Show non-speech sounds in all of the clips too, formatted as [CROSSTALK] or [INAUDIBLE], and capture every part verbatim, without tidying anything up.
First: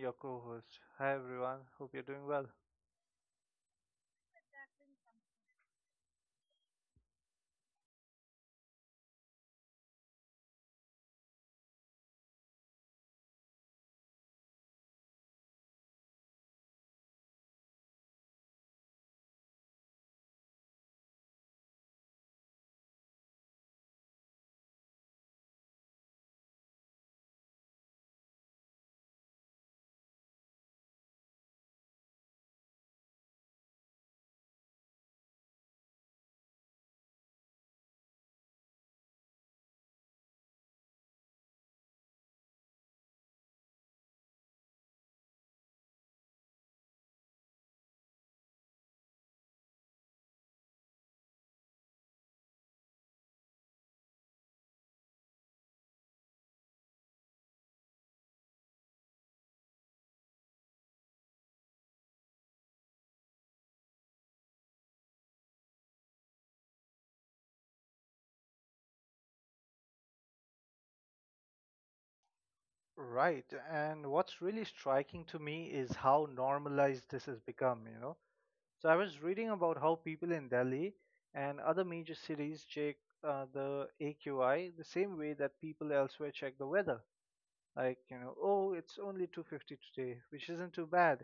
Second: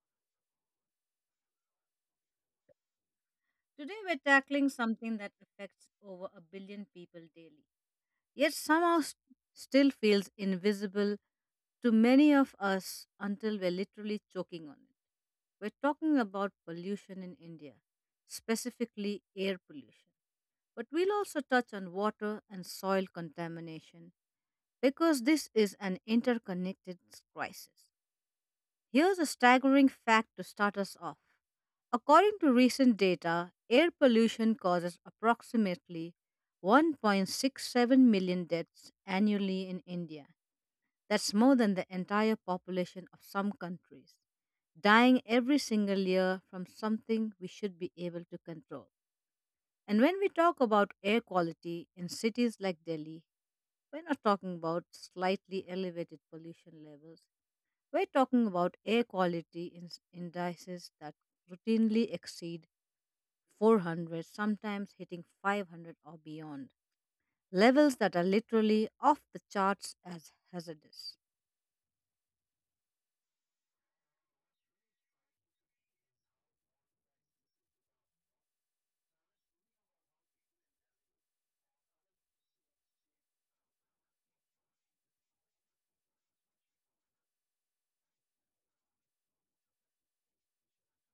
your co host. Hi everyone, hope you're doing well. Today, we're tackling something that affects over a billion people daily, yet somehow st- still feels invisible to many of us until we're literally choking on it. We're talking about pollution in India, specifically air pollution. But we'll also touch on water and soil contamination because this is an interconnected crisis. Here's a staggering fact to start us off. According to recent data, air pollution causes approximately one point six seven million deaths annually in India. That's more than the entire population of some countries, dying every single year from something we should be able to control. And when we talk about air quality in cities like Delhi, we're not talking about slightly elevated pollution levels. We're talking about air quality in- indices that routinely exceed four hundred, sometimes hitting five hundred or beyond, levels that are literally off the charts as hazardous. Right. And what's really striking to me is how normalized this has become, you know. So I was reading about how people in Delhi and other major cities check uh, the A Q I the same way that people elsewhere check the weather. Like, you know oh, it's only two hundred fifty today, which isn't too bad,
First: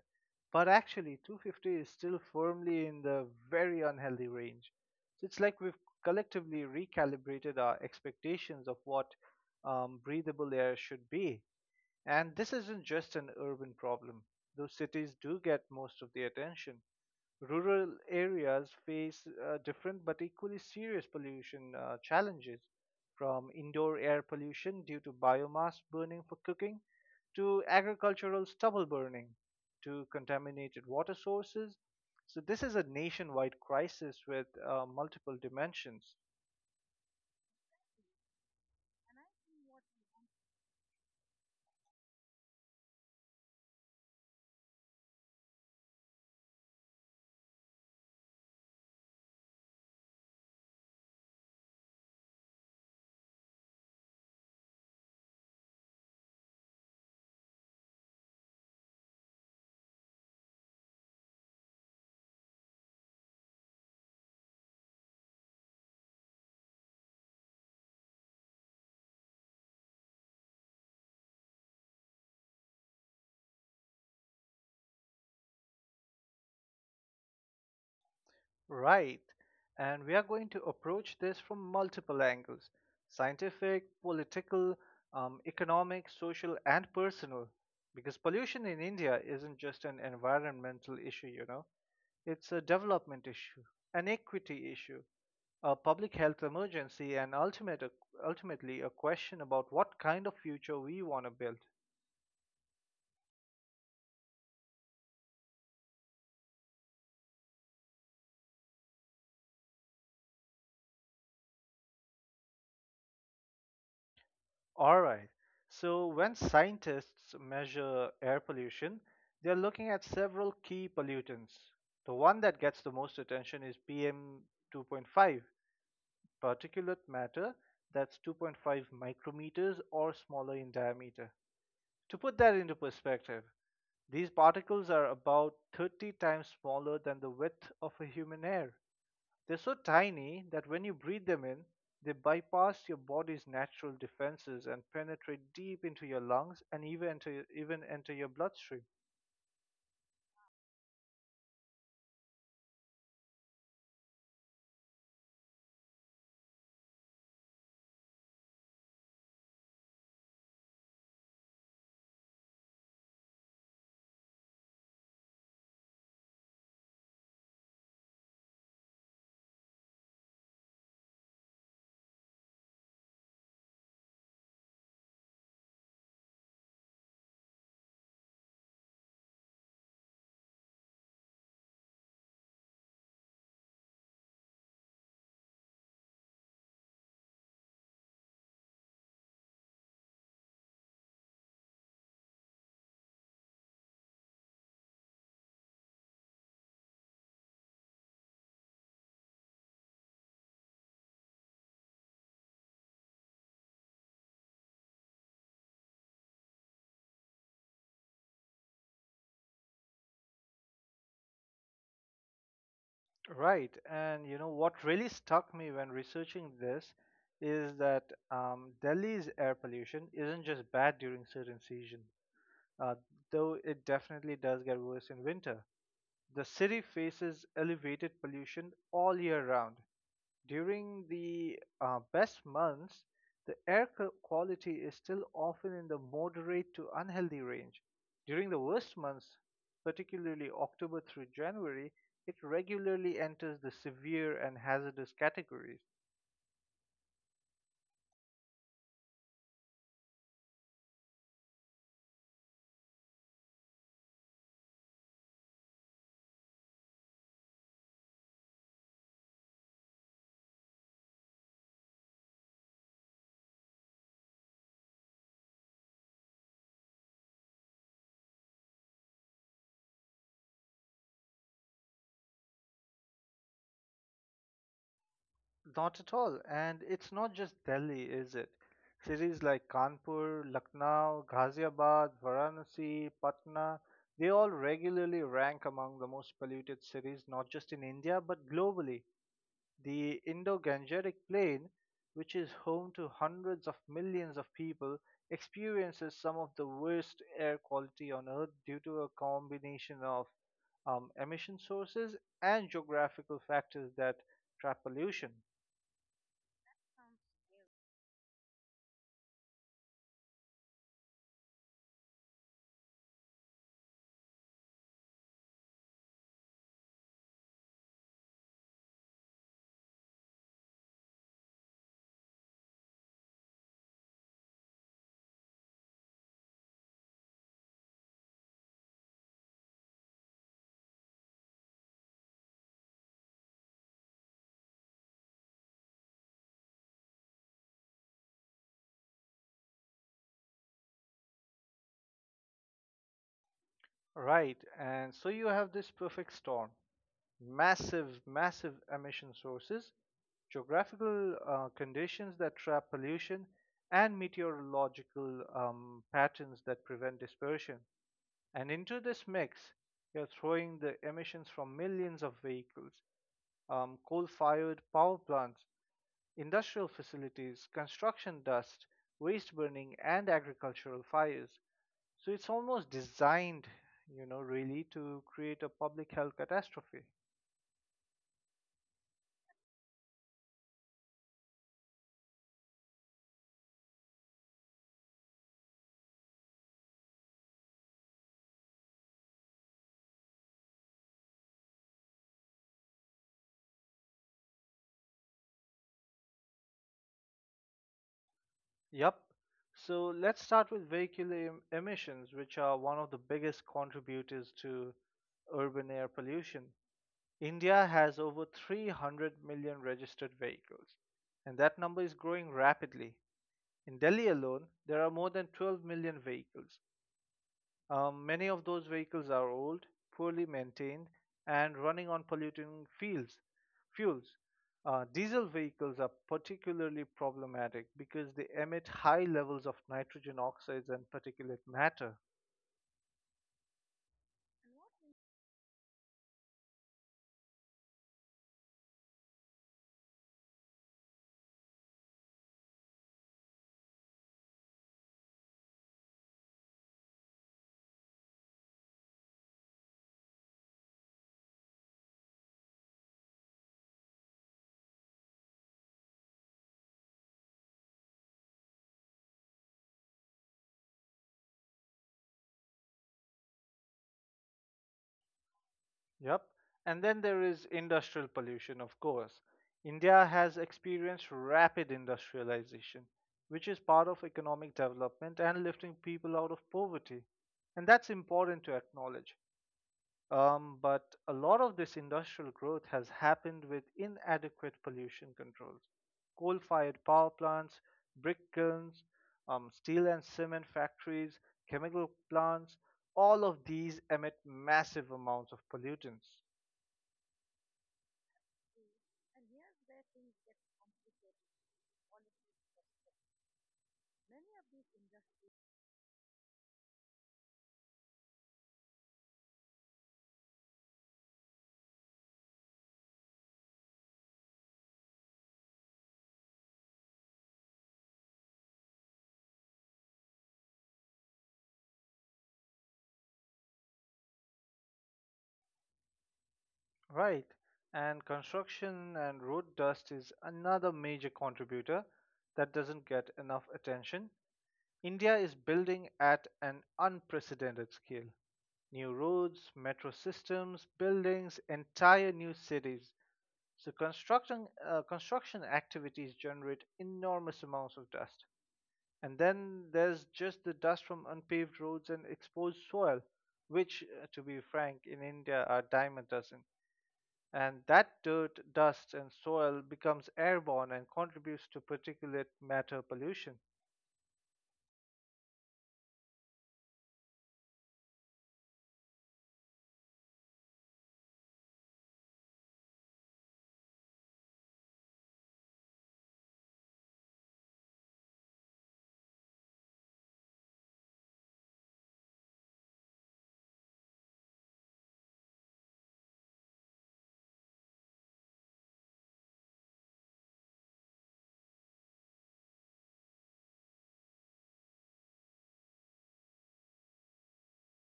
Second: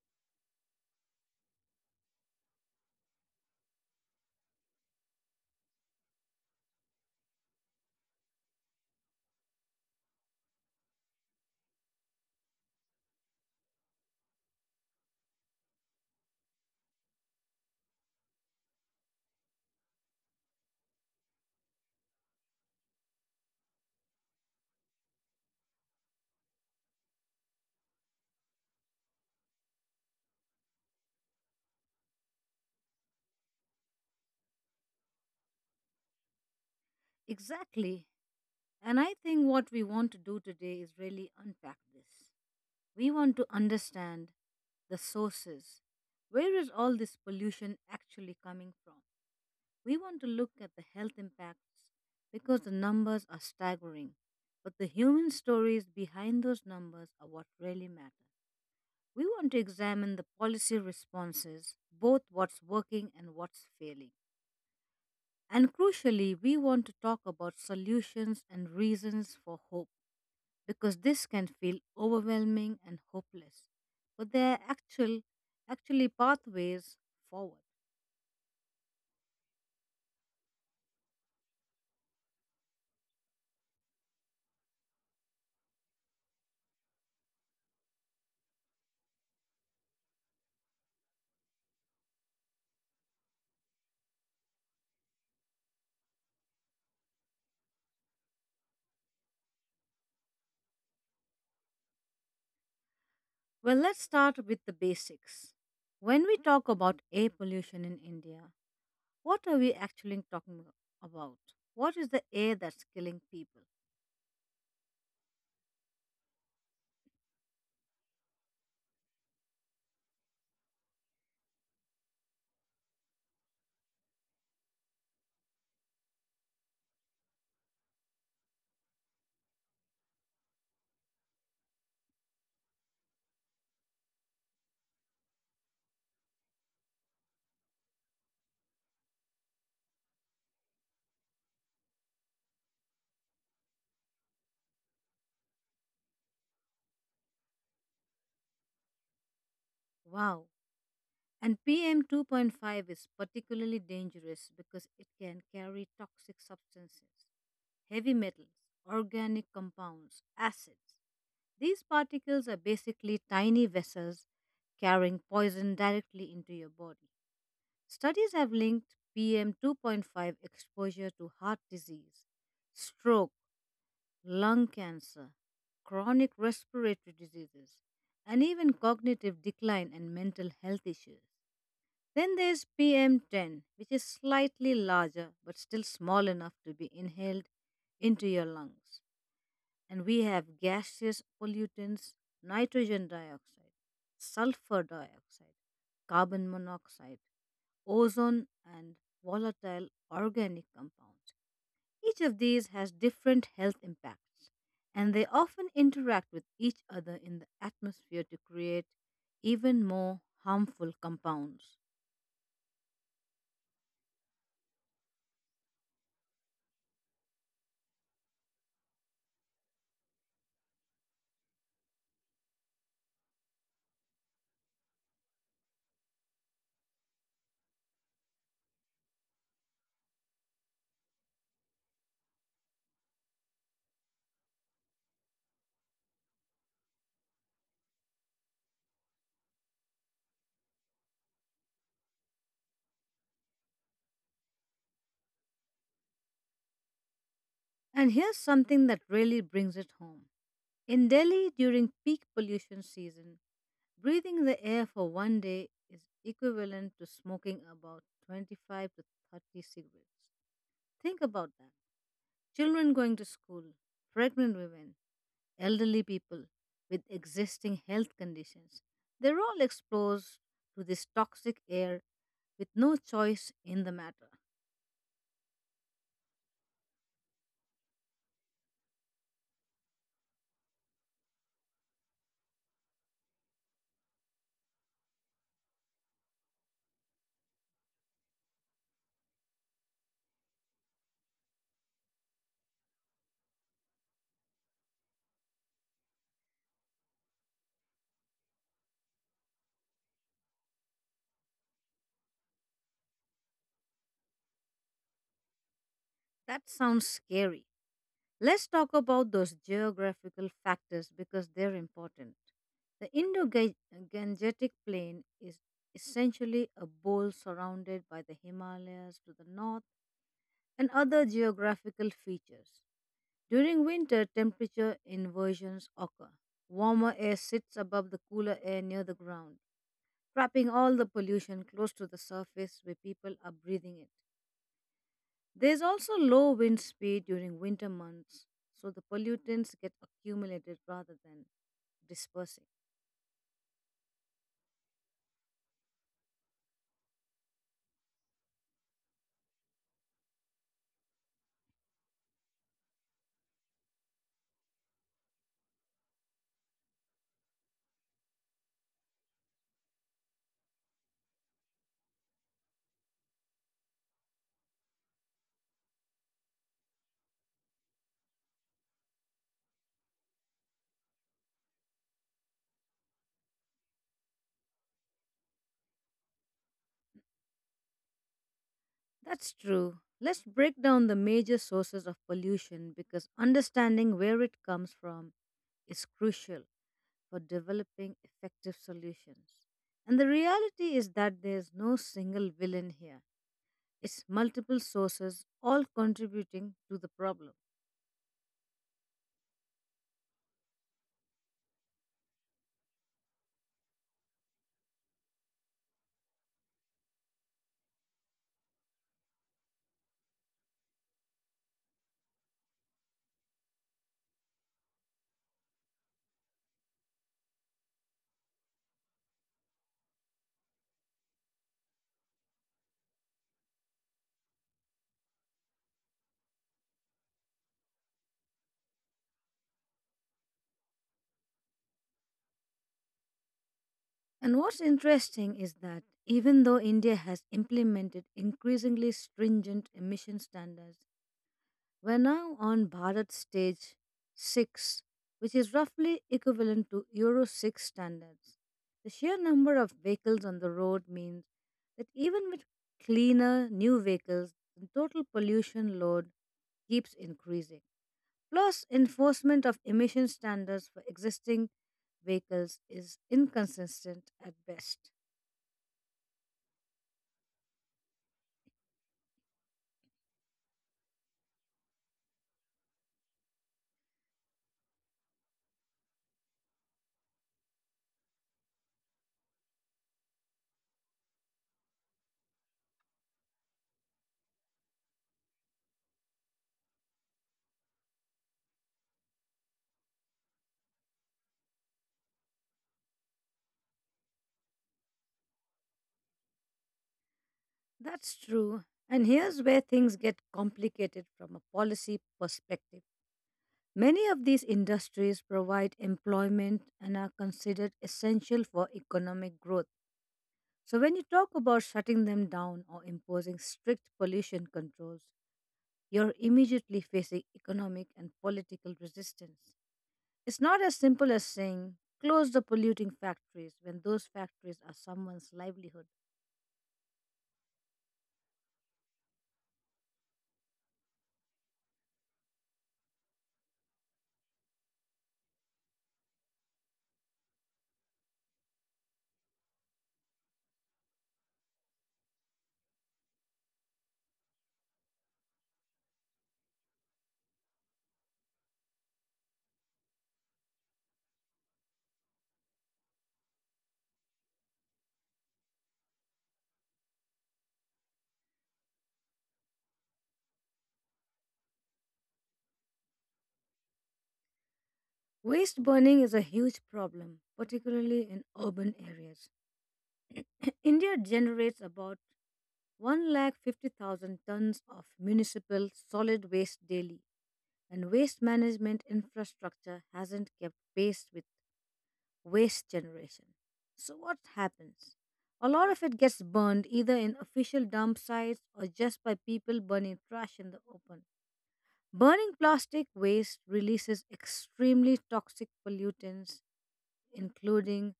but actually two hundred fifty is still firmly in the very unhealthy range. So it's like we've collectively recalibrated our expectations of what um, breathable air should be. And this isn't just an urban problem. Those cities do get most of the attention. Rural areas face uh, different but equally serious pollution uh, challenges, from indoor air pollution due to biomass burning for cooking, to agricultural stubble burning, to contaminated water sources. So, this is a nationwide crisis with uh, multiple dimensions. Exactly. And I think what we want to do today is really unpack this. We want to understand the sources. Where is all this pollution actually coming from? We want to look at the health impacts because the numbers are staggering. But the human stories behind those numbers are what really matter. We want to examine the policy responses, both what's working and what's failing. And crucially, we want to talk about solutions and reasons for hope because this can feel overwhelming and hopeless. But there are actual, actually pathways forward. Right. And we are going to approach this from multiple angles: scientific, political, um, economic, social, and personal. Because pollution in India isn't just an environmental issue, you know, it's a development issue, an equity issue, a public health emergency, and ultimate, ultimately a question about what kind of future we want to build. Well, let's start with the basics. When we talk about air pollution in India, what are we actually talking about? What is the air that's killing people? All right. So, when scientists measure air pollution, they're looking at several key pollutants. The one that gets the most attention is P M two point five, particulate matter that's two point five micrometers or smaller in diameter. To put that into perspective, these particles are about thirty times smaller than the width of a human hair. They're so tiny that when you breathe them in, they bypass your body's natural defenses and penetrate deep into your lungs and even enter, even enter your bloodstream. Wow. And P M two point five is particularly dangerous because it can carry toxic substances, heavy metals, organic compounds, acids. These particles are basically tiny vessels carrying poison directly into your body. Studies have linked P M two point five exposure to heart disease, stroke, lung cancer, chronic respiratory diseases, and even cognitive decline and mental health issues. Then there's P M ten, which is slightly larger but still small enough to be inhaled into your lungs. And we have gaseous pollutants, nitrogen dioxide, sulfur dioxide, carbon monoxide, ozone, and volatile organic compounds. Each of these has different health impacts, and they often interact with each other in the atmosphere to create even more harmful compounds. Right. And you know what really stuck me when researching this is that um, Delhi's air pollution isn't just bad during certain seasons, uh, though it definitely does get worse in winter. The city faces elevated pollution all year round. During the uh, best months, the air qu- quality is still often in the moderate to unhealthy range. During the worst months, particularly October through January, it regularly enters the severe and hazardous categories. And here's something that really brings it home. In Delhi, during peak pollution season, breathing the air for one day is equivalent to smoking about twenty-five to thirty cigarettes. Think about that. Children going to school, pregnant women, elderly people with existing health conditions, they're all exposed to this toxic air with no choice in the matter. Not at all. And it's not just Delhi, is it? Cities like Kanpur, Lucknow, Ghaziabad, Varanasi, Patna, they all regularly rank among the most polluted cities, not just in India, but globally. The Indo-Gangetic Plain, which is home to hundreds of millions of people, experiences some of the worst air quality on Earth due to a combination of um, emission sources and geographical factors that trap pollution. That sounds scary. Let's talk about those geographical factors because they're important. The Indo Gangetic Plain is essentially a bowl surrounded by the Himalayas to the north and other geographical features. During winter, temperature inversions occur. Warmer air sits above the cooler air near the ground, trapping all the pollution close to the surface where people are breathing it. There's also low wind speed during winter months, so the pollutants get accumulated rather than dispersing. Right, and so you have this perfect storm: massive, massive emission sources, geographical uh, conditions that trap pollution, and meteorological um, patterns that prevent dispersion. And into this mix, you're throwing the emissions from millions of vehicles, um, coal fired power plants, industrial facilities, construction dust, waste burning, and agricultural fires. So it's almost designed, you know, really, to create a public health catastrophe. That's true. Let's break down the major sources of pollution because understanding where it comes from is crucial for developing effective solutions. And the reality is that there's no single villain here, it's multiple sources all contributing to the problem. Yup. So let's start with vehicular em- emissions, which are one of the biggest contributors to urban air pollution. India has over three hundred million registered vehicles, and that number is growing rapidly. In Delhi alone, there are more than twelve million vehicles. Um, many of those vehicles are old, poorly maintained, and running on polluting fields, fuels. Uh, diesel vehicles are particularly problematic because they emit high levels of nitrogen oxides and particulate matter. And what's interesting is that even though India has implemented increasingly stringent emission standards, we're now on Bharat stage six, which is roughly equivalent to Euro six standards. The sheer number of vehicles on the road means that even with cleaner new vehicles, the total pollution load keeps increasing. Plus, enforcement of emission standards for existing vehicles is inconsistent at best. Yep. And then there is industrial pollution, of course. India has experienced rapid industrialization, which is part of economic development and lifting people out of poverty. And that's important to acknowledge. Um, but a lot of this industrial growth has happened with inadequate pollution controls. Coal fired power plants, brick kilns, um, steel and cement factories, chemical plants, all of these emit massive amounts of pollutants. That's true. And here's where things get complicated from a policy perspective. Many of these industries provide employment and are considered essential for economic growth. So, when you talk about shutting them down or imposing strict pollution controls, you're immediately facing economic and political resistance. It's not as simple as saying, close the polluting factories when those factories are someone's livelihood. Right, and construction and road dust is another major contributor that doesn't get enough attention. India is building at an unprecedented scale. New roads, metro systems, buildings, entire new cities. So construction uh, construction activities generate enormous amounts of dust. And then there's just the dust from unpaved roads and exposed soil, which, uh, to be frank, in India are dime a dozen, and that dirt, dust, and soil becomes airborne and contributes to particulate matter pollution. Waste burning is a huge problem, particularly in urban areas. [CLEARS THROAT] India generates about one lakh fifty thousand tons of municipal solid waste daily, and waste management infrastructure hasn't kept pace with waste generation. So, what happens? A lot of it gets burned either in official dump sites or just by people burning trash in the open. Burning plastic waste releases extremely toxic pollutants, including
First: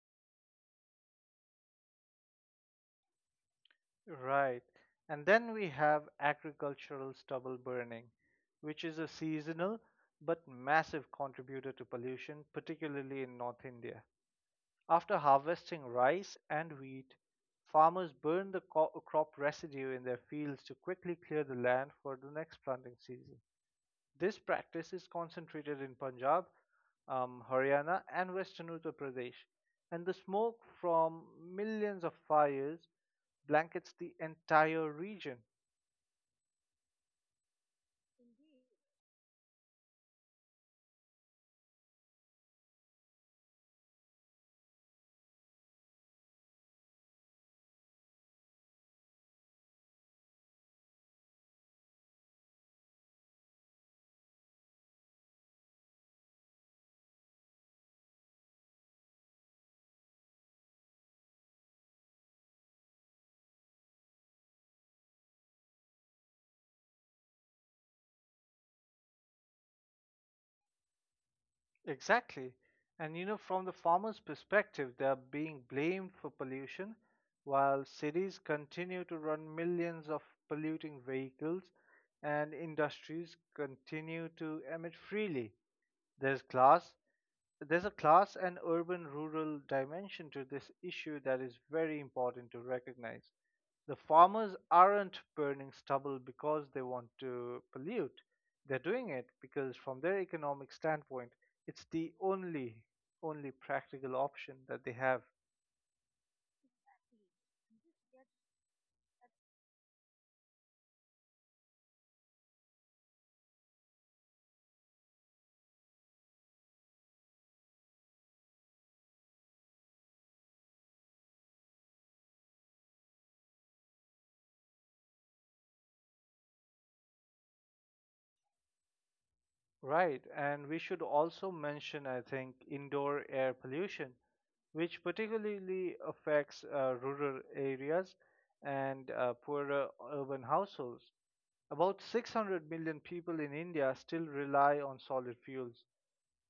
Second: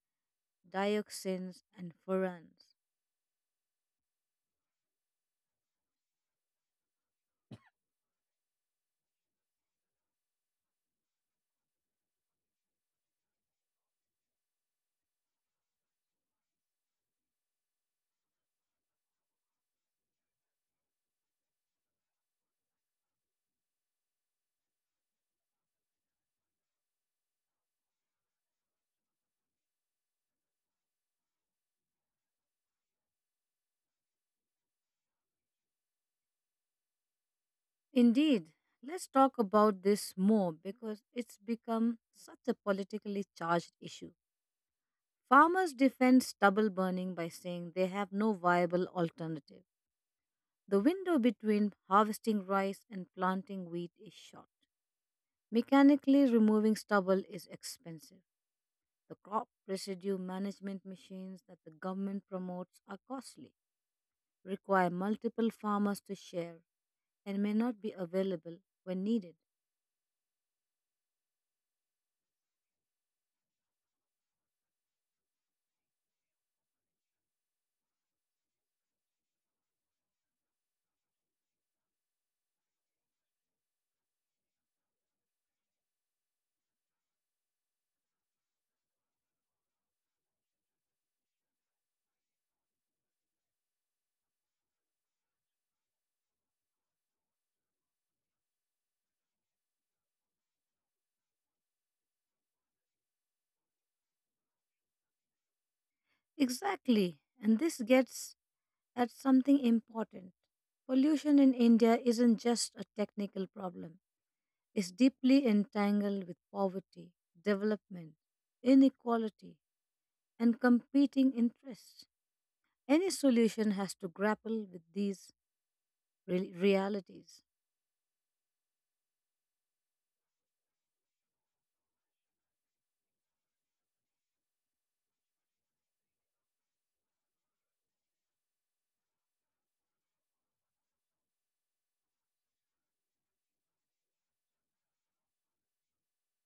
dioxins, and furans. Right. And then we have agricultural stubble burning, which is a seasonal but massive contributor to pollution, particularly in North India. After harvesting rice and wheat, farmers burn the co- crop residue in their fields to quickly clear the land for the next planting season. This practice is concentrated in Punjab, um, Haryana, and western Uttar Pradesh, and the smoke from millions of fires blankets the entire region. Indeed, let's talk about this more because it's become such a politically charged issue. Farmers defend stubble burning by saying they have no viable alternative. The window between harvesting rice and planting wheat is short. Mechanically removing stubble is expensive. The crop residue management machines that the government promotes are costly, require multiple farmers to share, and may not be available when needed. Exactly. And you know, from the farmers' perspective, they are being blamed for pollution, while cities continue to run millions of polluting vehicles and industries continue to emit freely. There's glass, there's a class and urban rural dimension to this issue that is very important to recognize. The farmers aren't burning stubble because they want to pollute. They're doing it because from their economic standpoint, it's the only only practical option that they have. Exactly, and this gets at something important. Pollution in India isn't just a technical problem, it's deeply entangled with poverty, development, inequality, and competing interests. Any solution has to grapple with these re- realities. Right, and we should also mention, I think, indoor air pollution, which particularly affects uh, rural areas and uh, poorer urban households. About six hundred million people in India still rely on solid fuels,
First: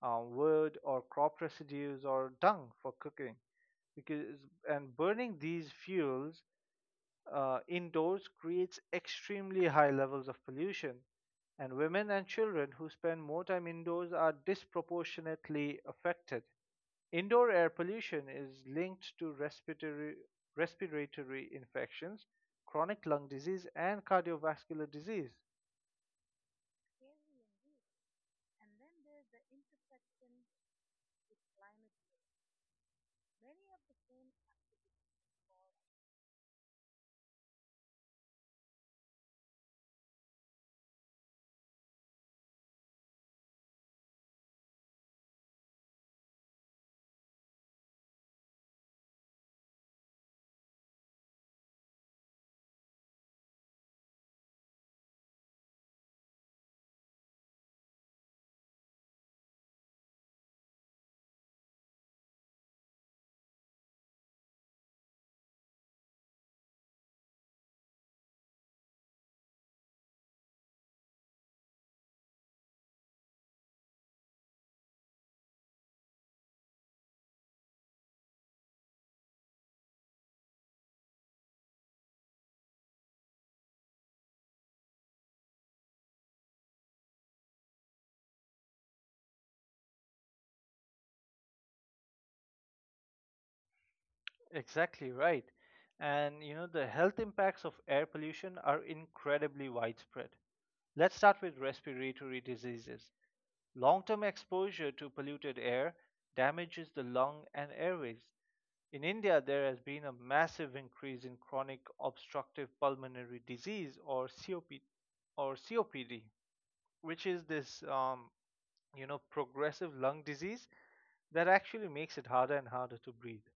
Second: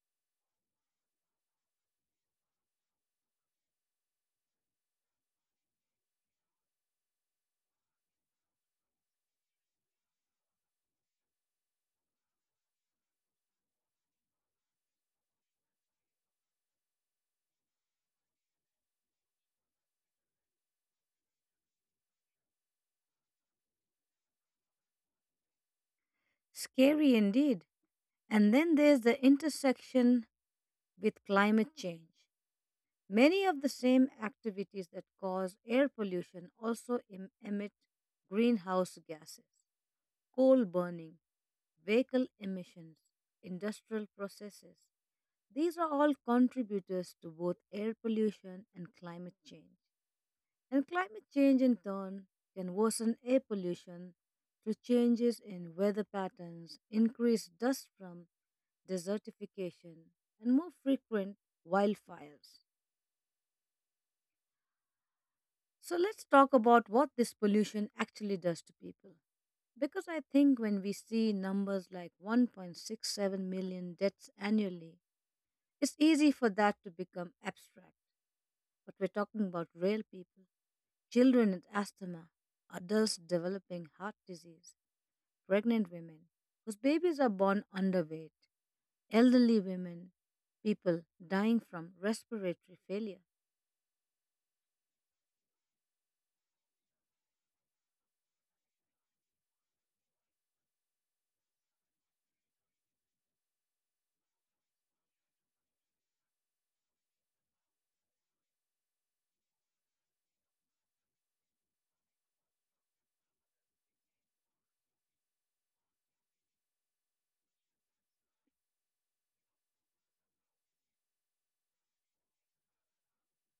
uh, wood or crop residues or dung for cooking. Because and burning these fuels uh, indoors creates extremely high levels of pollution, and women and children who spend more time indoors are disproportionately affected. Indoor air pollution is linked to respiratory, respiratory infections, chronic lung disease, and cardiovascular disease. Scary indeed. And then there's the intersection with climate change. Many of the same activities that cause air pollution also em- emit greenhouse gases. Coal burning, vehicle emissions, industrial processes. These are all contributors to both air pollution and climate change. And climate change, in turn, can worsen air pollution through changes in weather patterns, increased dust from desertification, and more frequent wildfires. So let's talk about what this pollution actually does to people. Because I think when we see numbers like one point six seven million deaths annually, it's easy for that to become abstract. But we're talking about real people, children with asthma, adults developing heart disease, pregnant women whose babies are born underweight, elderly women, people dying from respiratory failure. Exactly right. And you know, the health impacts of air pollution are incredibly widespread. Let's start with respiratory diseases. Long term exposure to polluted air damages the lung and airways. In India, there has been a massive increase in chronic obstructive pulmonary disease, or COP or C O P D, which is this um, you know progressive lung disease that actually makes it harder and harder to breathe.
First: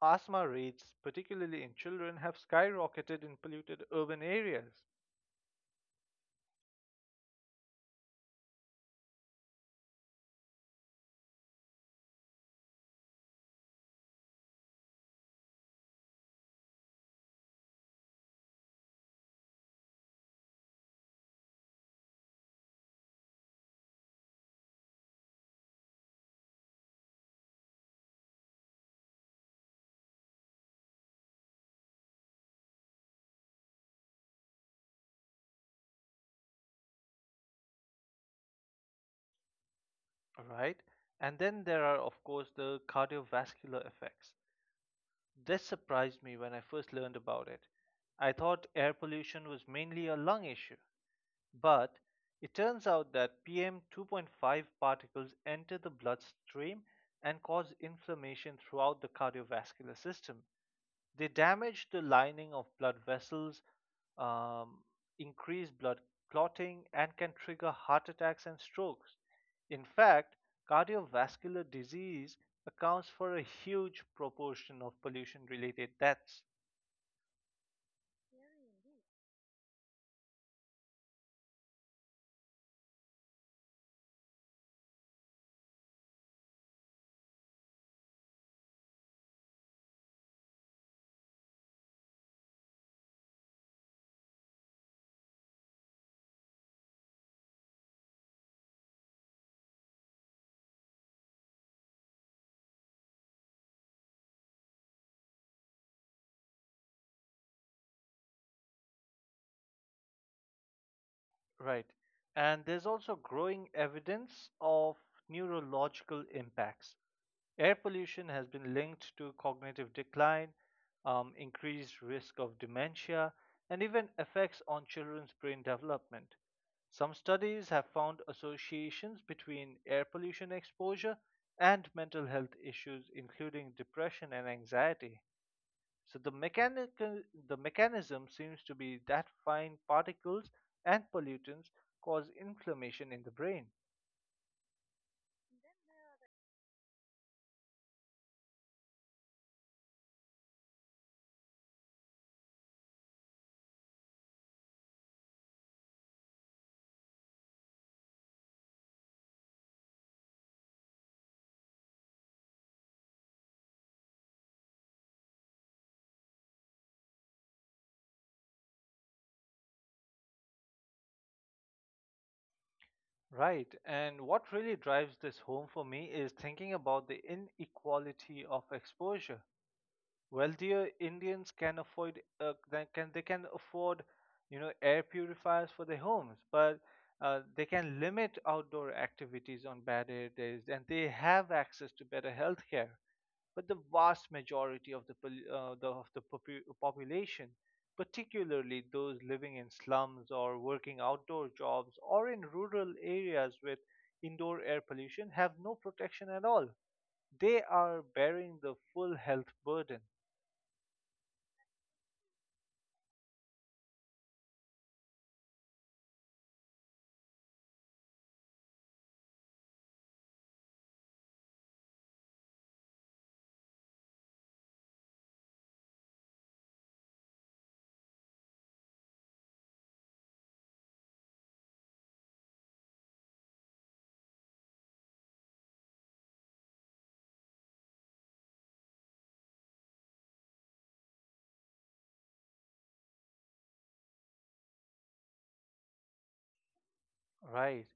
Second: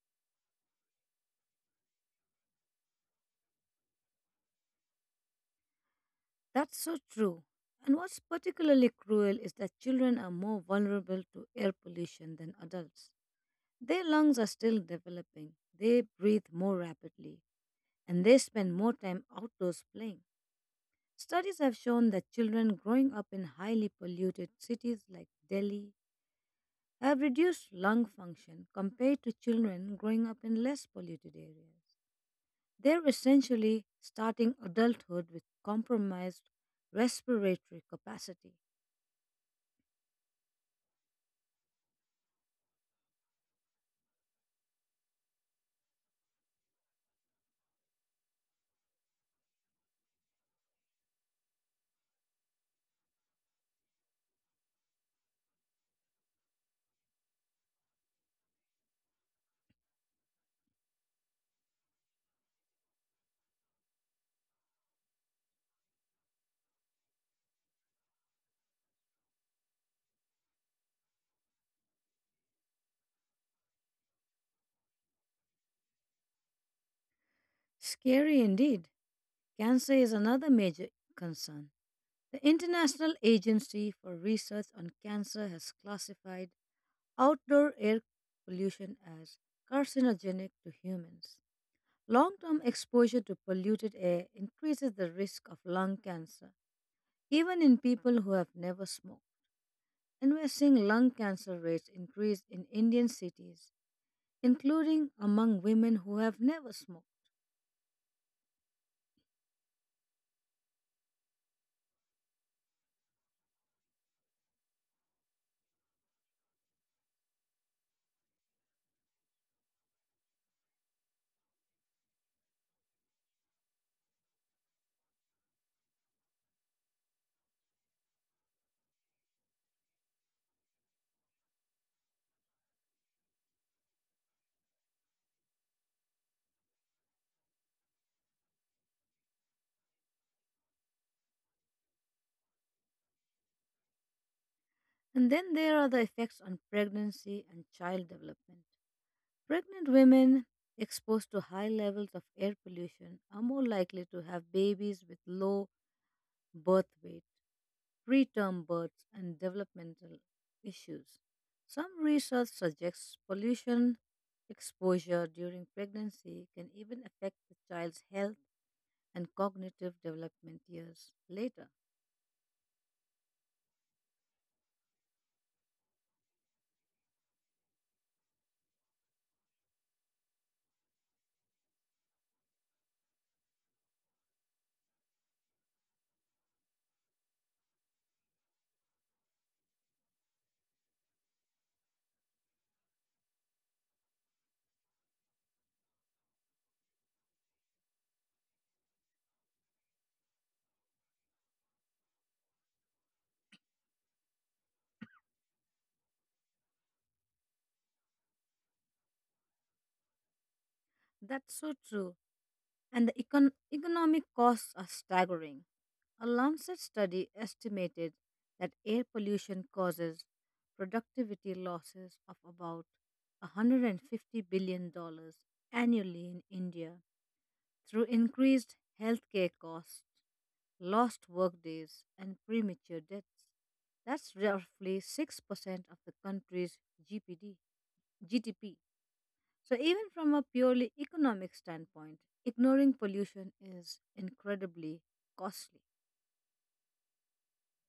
Asthma rates, particularly in children, have skyrocketed in polluted urban areas. That's so true. And what's particularly cruel is that children are more vulnerable to air pollution than adults. Their lungs are still developing, they breathe more rapidly, and they spend more time outdoors playing. Studies have shown that children growing up in highly polluted cities like Delhi have reduced lung function compared to children growing up in less polluted areas. They're essentially starting adulthood with compromised respiratory capacity. All right. And then there are, of course, the cardiovascular effects. This surprised me when I first learned about it. I thought air pollution was mainly a lung issue, but it turns out that P M two point five particles enter the bloodstream and cause inflammation throughout the cardiovascular system. They damage the lining of blood vessels, um, increase blood clotting, and can trigger heart attacks and strokes. In fact, cardiovascular disease accounts for a huge proportion of pollution related deaths. Scary indeed. Cancer is another major concern. The International Agency for Research on Cancer has classified outdoor air pollution as carcinogenic to humans. Long term exposure to polluted air increases the risk of lung cancer, even in people who have never smoked. And we're seeing lung cancer rates increase in Indian cities, including among women who have never smoked. Right. And there's also growing evidence of neurological impacts. Air pollution has been linked to cognitive decline, um, increased risk of dementia, and even effects on children's brain development. Some studies have found associations between air pollution exposure and mental health issues, including depression and anxiety. So the mechanical the mechanism seems to be that fine particles and pollutants cause inflammation in the brain. And then there are the effects on pregnancy and child development. Pregnant women exposed to high levels of air pollution are more likely to have babies with low birth weight, preterm births, and developmental issues. Some research suggests pollution exposure during pregnancy can even affect the child's health and cognitive development years later. Right. And what really drives this home for me is thinking about the inequality of exposure. Wealthier Indians can afford uh, they can they can afford, you know, air purifiers for their homes, but uh, they can limit outdoor activities on bad air days, and they have access to better health care. But the vast majority of the, uh, the, of the popu- population, particularly those living in slums or working outdoor jobs or in rural areas with indoor air pollution, have no protection at all. They are bearing the full health burden, That's so true. And the econ- economic costs are staggering. A Lancet study estimated that air pollution causes productivity losses of about one hundred fifty billion dollars annually in India through increased healthcare costs, lost workdays, and premature deaths. That's roughly six percent of the country's G P D G D P. So, even from a purely economic standpoint, ignoring pollution is incredibly costly. right?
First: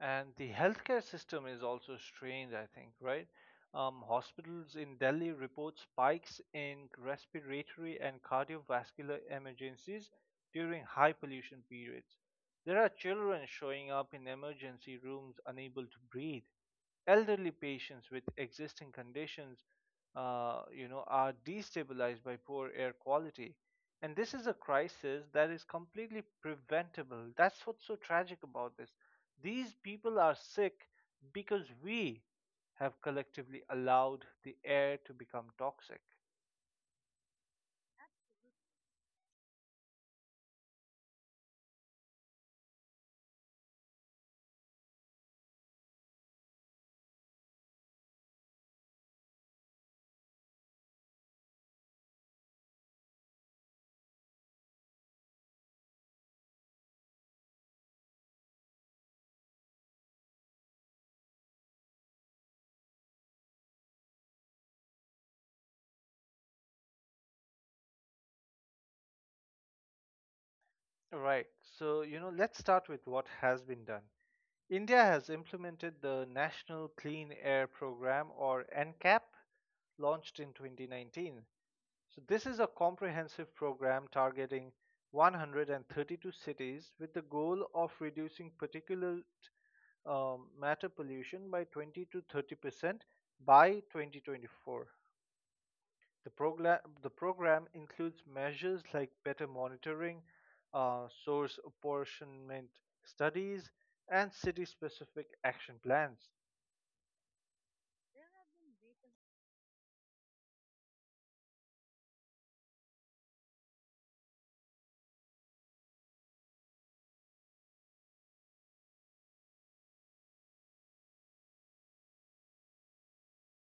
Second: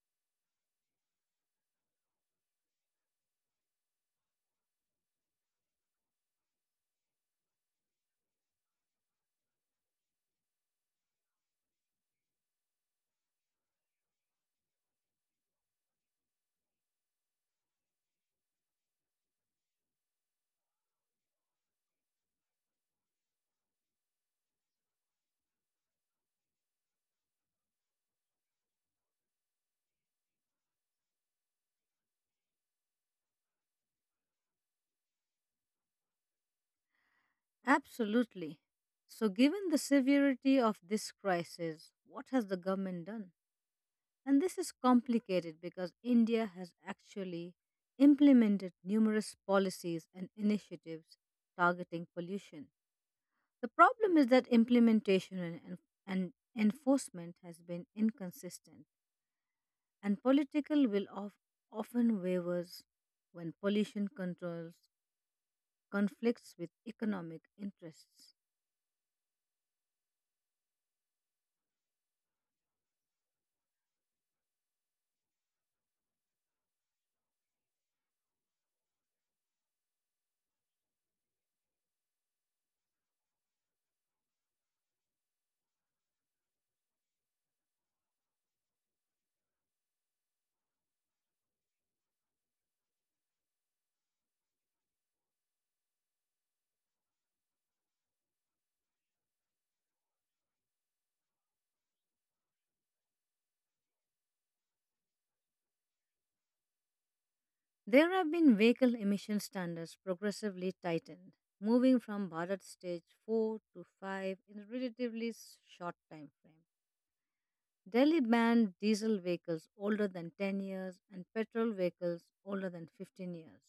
And the healthcare system is also strained, I think, right? Um, hospitals in Delhi report spikes in respiratory and cardiovascular emergencies during high pollution periods. There are children showing up in emergency rooms unable to breathe. Elderly patients with existing conditions, uh, you know, are destabilized by poor air quality. And this is a crisis that is completely preventable. That's what's so tragic about this. These people are sick because we have collectively allowed the air to become toxic. Absolutely. So, given the severity of this crisis, what has the government done? And this is complicated because India has actually implemented numerous policies and initiatives targeting pollution. The problem is that implementation and, and and enforcement has been inconsistent and political will of, often wavers when pollution controls conflicts with economic interests. Right. So, you know, let's start with what has been done. India has implemented the National Clean Air Program, or NCAP, launched in twenty nineteen. So, this is a comprehensive program targeting one hundred thirty-two cities with the goal of reducing particulate um, matter pollution by twenty to thirty percent by twenty twenty-four. The program the program includes measures like better monitoring, uh, source apportionment studies, and city-specific action plans. There have been vehicle emission standards progressively tightened, moving from Bharat stage four to five in a relatively s- short time frame. Delhi banned diesel vehicles older than ten years and petrol vehicles older than fifteen years.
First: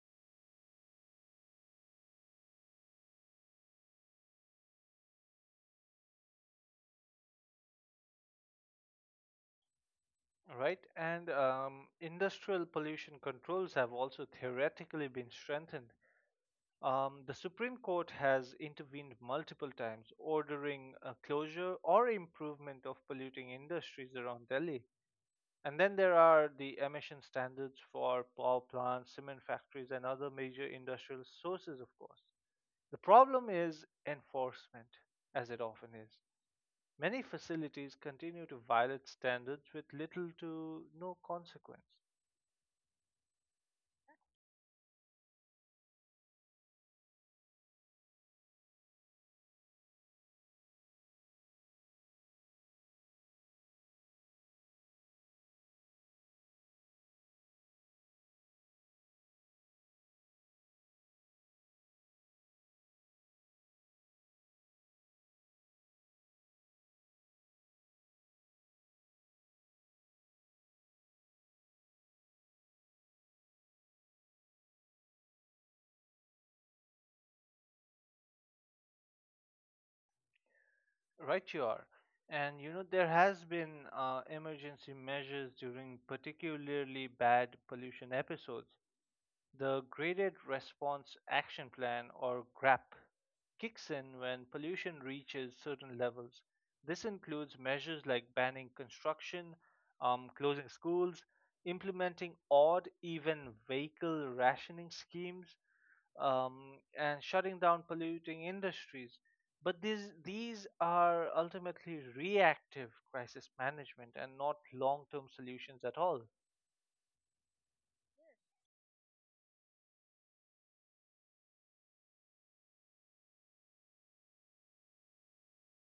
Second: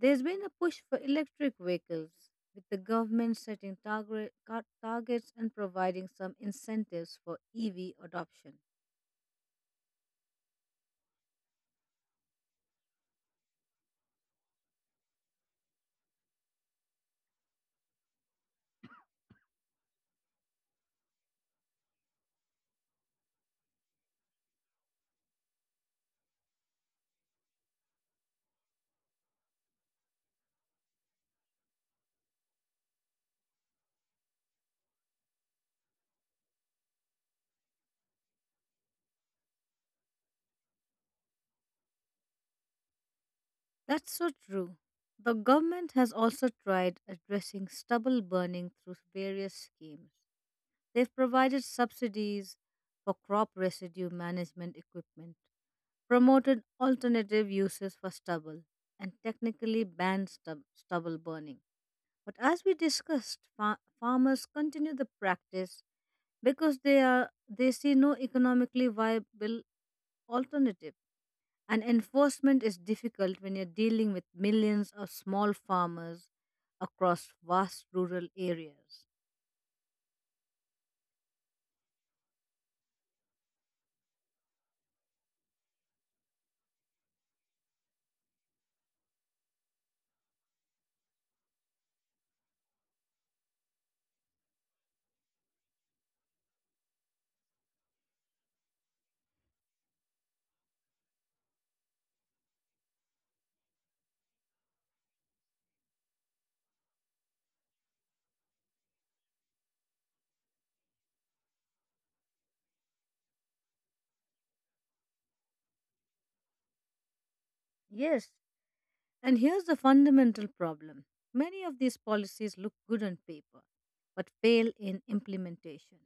There's been a push for electric vehicles, with the government setting target, car- targets and providing some incentives for E V adoption. All right, and um, industrial pollution controls have also theoretically been strengthened. Um, the Supreme Court has intervened multiple times, ordering a closure or improvement of polluting industries around Delhi. And then there are the emission standards for power plants, cement factories, and other major industrial sources, of course. The problem is enforcement, as it often is. Many facilities continue to violate standards with little to no consequence. That's so true. The government has also tried addressing stubble burning through various schemes. They've provided subsidies for crop residue management equipment, promoted alternative uses for stubble, and technically banned stub- stubble burning. But as we discussed, fa- farmers continue the practice because they are they see no economically viable alternative. And enforcement is difficult when you're dealing with millions of small farmers across vast rural areas. Right, you are. And you know, there has been uh, emergency measures during particularly bad pollution episodes. The Graded Response Action Plan, or GRAP, kicks in when pollution reaches certain levels. This includes measures like banning construction, um, closing schools, implementing odd even vehicle rationing schemes, um, and shutting down polluting industries. But these these are ultimately reactive crisis management and not long-term solutions at all. Yes, and here's the fundamental problem, many of these policies look good on paper but fail in implementation.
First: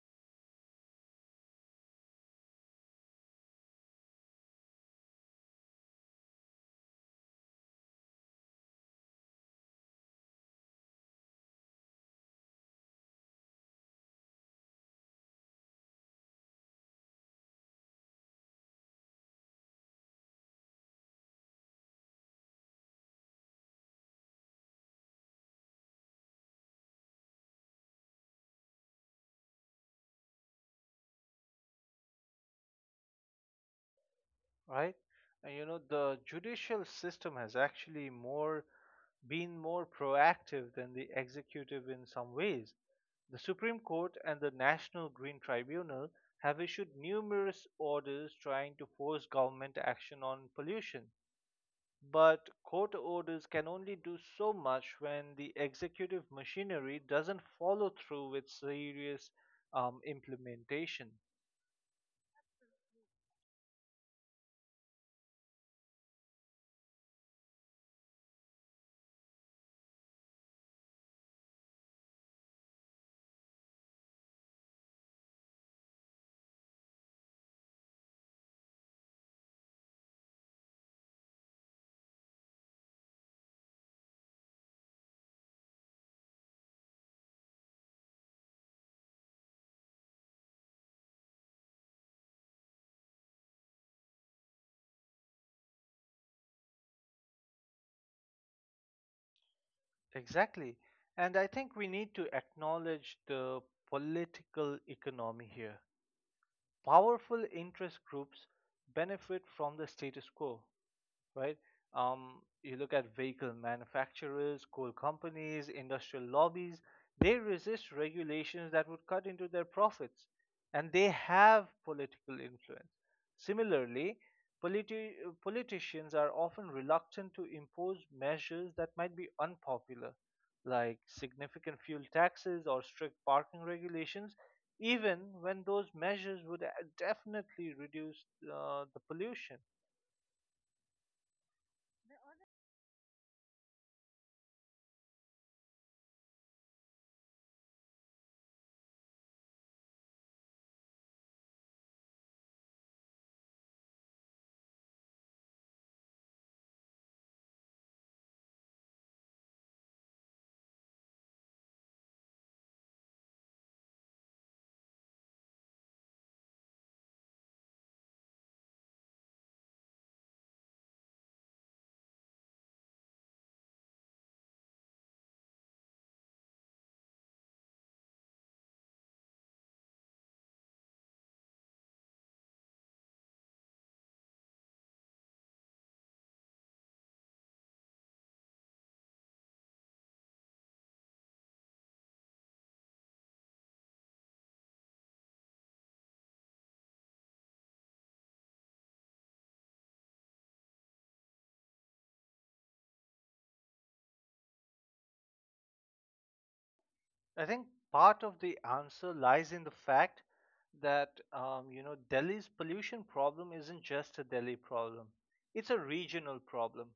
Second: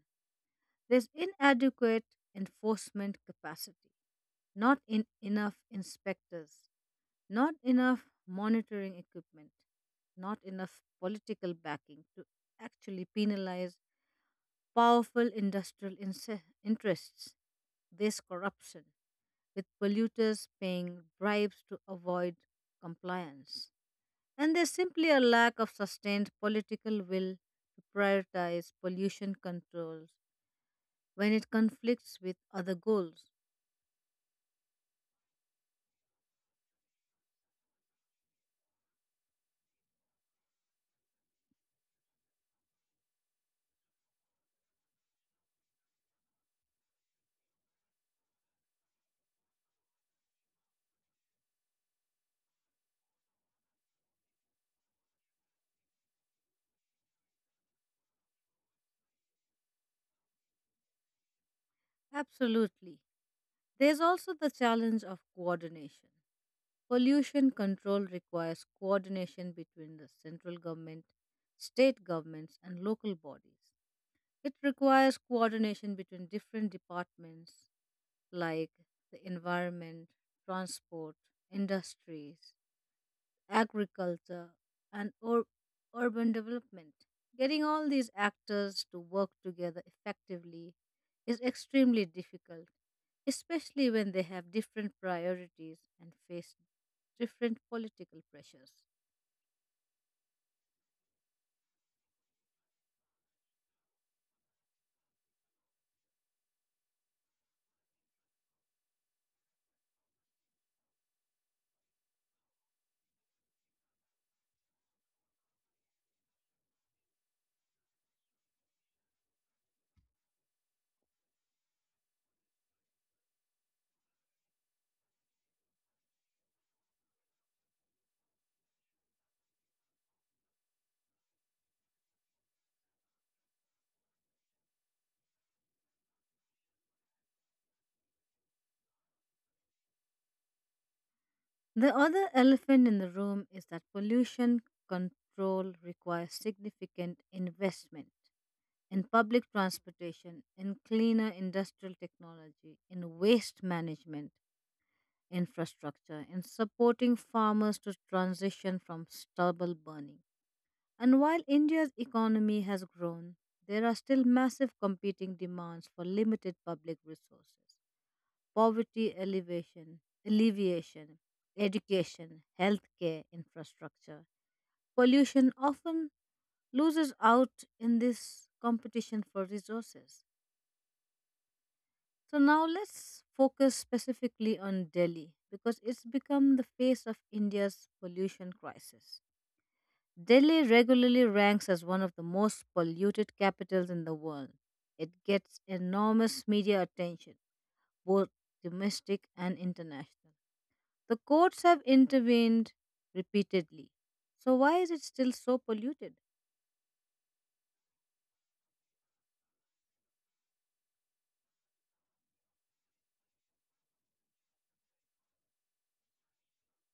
There's inadequate enforcement capacity, not in enough inspectors, not enough monitoring equipment, not enough political backing to actually penalize powerful industrial inse- interests. This corruption, with polluters paying bribes to avoid compliance. And there's simply a lack of sustained political will to prioritize pollution controls when it conflicts with other goals. Right? And you know, the judicial system has actually more been more proactive than the executive in some ways. The Supreme Court and the National Green Tribunal have issued numerous orders trying to force government action on pollution. But court orders can only do so much when the executive machinery doesn't follow through with serious um, implementation. Absolutely. There's also the challenge of coordination. Pollution control requires coordination between the central government, state governments, and local bodies. It requires coordination between different departments like the environment, transport, industries, agriculture, and ur- urban development. Getting all these actors to work together effectively is extremely difficult, especially when they have different priorities and face different political pressures. Exactly. And I think we need to acknowledge the political economy here. Powerful interest groups benefit from the status quo, right? Um, you look at vehicle manufacturers, coal companies, industrial lobbies. They resist regulations that would cut into their profits, and they have political influence. Similarly, politi- uh, politicians are often reluctant to impose measures that might be unpopular, like significant fuel taxes or strict parking regulations, even when those measures would uh, definitely reduce uh, the pollution. The other elephant in the room is that pollution control requires significant investment in public transportation, in cleaner industrial technology, in waste management infrastructure and supporting farmers to transition from stubble burning. And while India's economy has grown, there are still massive competing demands for limited public resources. Poverty elevation, alleviation, education, healthcare infrastructure. Pollution often loses out in this competition for resources. So now let's focus specifically on Delhi because it's become the face of India's pollution crisis. Delhi regularly ranks as one of the most polluted capitals in the world. It gets enormous media attention, both domestic and international. The courts have intervened repeatedly. So, why is it still so polluted? I think part of the answer lies in the fact that um, you know Delhi's pollution problem isn't just a Delhi problem; it's a regional problem.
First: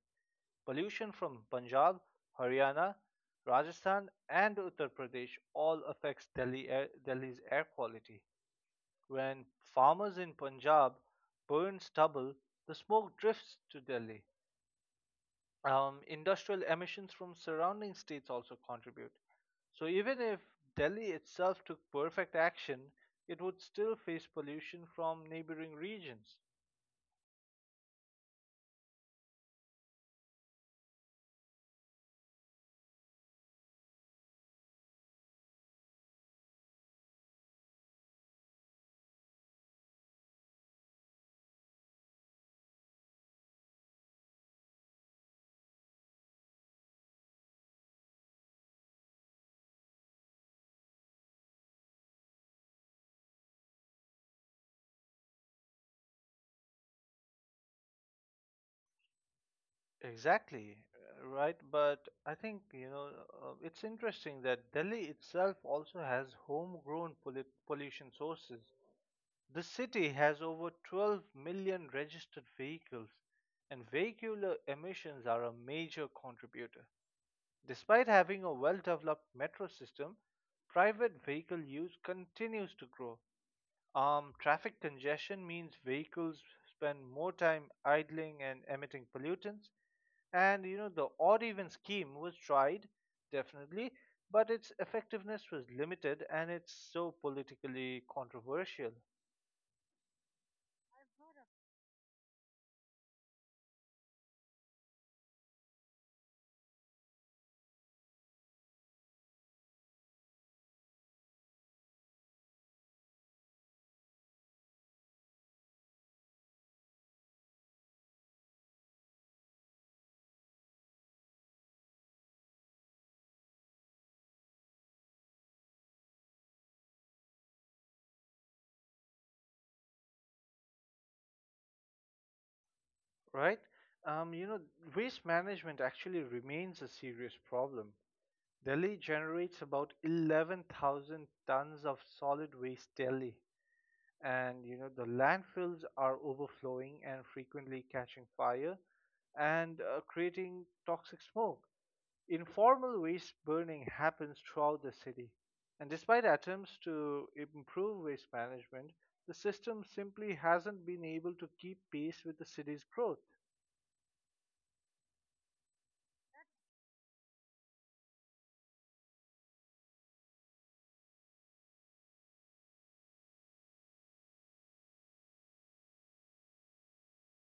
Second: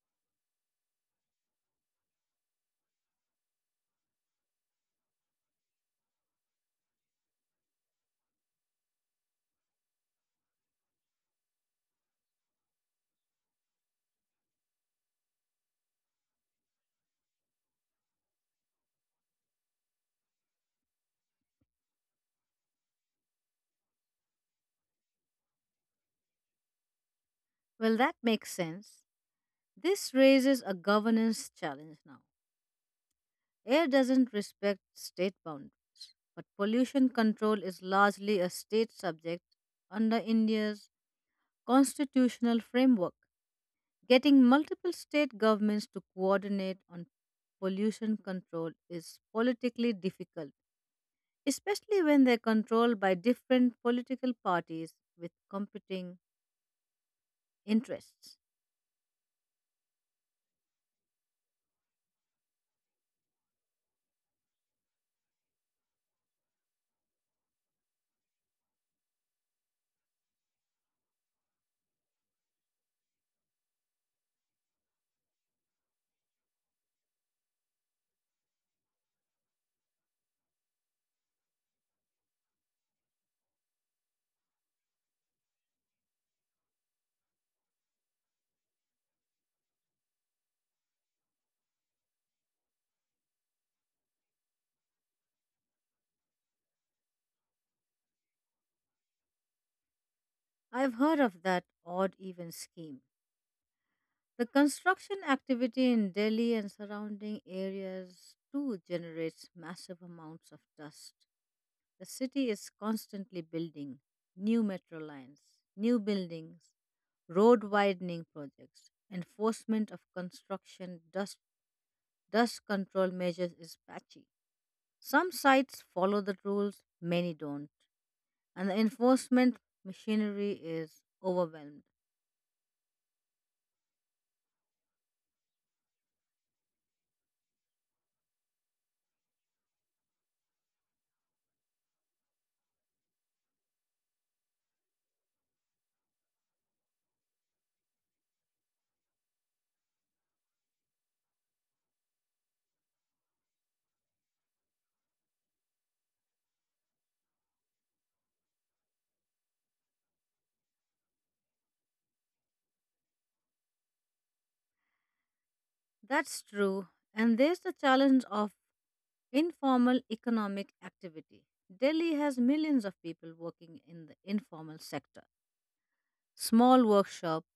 Pollution from Punjab, Haryana, Rajasthan, and Uttar Pradesh all affects Delhi air, Delhi's air quality. When farmers in Punjab burn stubble, the smoke drifts to Delhi. Um, industrial emissions from surrounding states also contribute. So even if Delhi itself took perfect action, it would still face pollution from neighboring regions. Well, that makes sense. This raises a governance challenge now. Air doesn't respect state boundaries, but pollution control is largely a state subject under India's constitutional framework. Getting multiple state governments to coordinate on pollution control is politically difficult, especially when they're controlled by different political parties with competing interests. Exactly, uh, right? But I think, you know, uh, it's interesting that Delhi itself also has homegrown pollu- pollution sources. The city has over twelve million registered vehicles, and vehicular emissions are a major contributor. Despite having a well developed metro system, private vehicle use continues to grow. Um, traffic congestion means vehicles spend more time idling and emitting pollutants. And you know, the odd even scheme was tried, definitely, but its effectiveness was limited and it's so politically controversial. I've heard of that odd even scheme. The construction activity in Delhi and surrounding areas too generates massive amounts of dust. The city is constantly building new metro lines, new buildings, road widening projects. Enforcement of construction dust dust control measures is patchy. Some sites follow the rules, many don't, and the enforcement machinery is overwhelmed. Right? Um, you know, waste management actually remains a serious problem. Delhi generates about eleven thousand tons of solid waste daily, and you know the landfills are overflowing and frequently catching fire and uh, creating toxic smoke. Informal waste burning happens throughout the city, and despite attempts to improve waste management, the system simply hasn't been able to keep pace with the city's growth. That's true. And there's the challenge of informal economic activity. Delhi has millions of people working in the informal sector. Small workshops,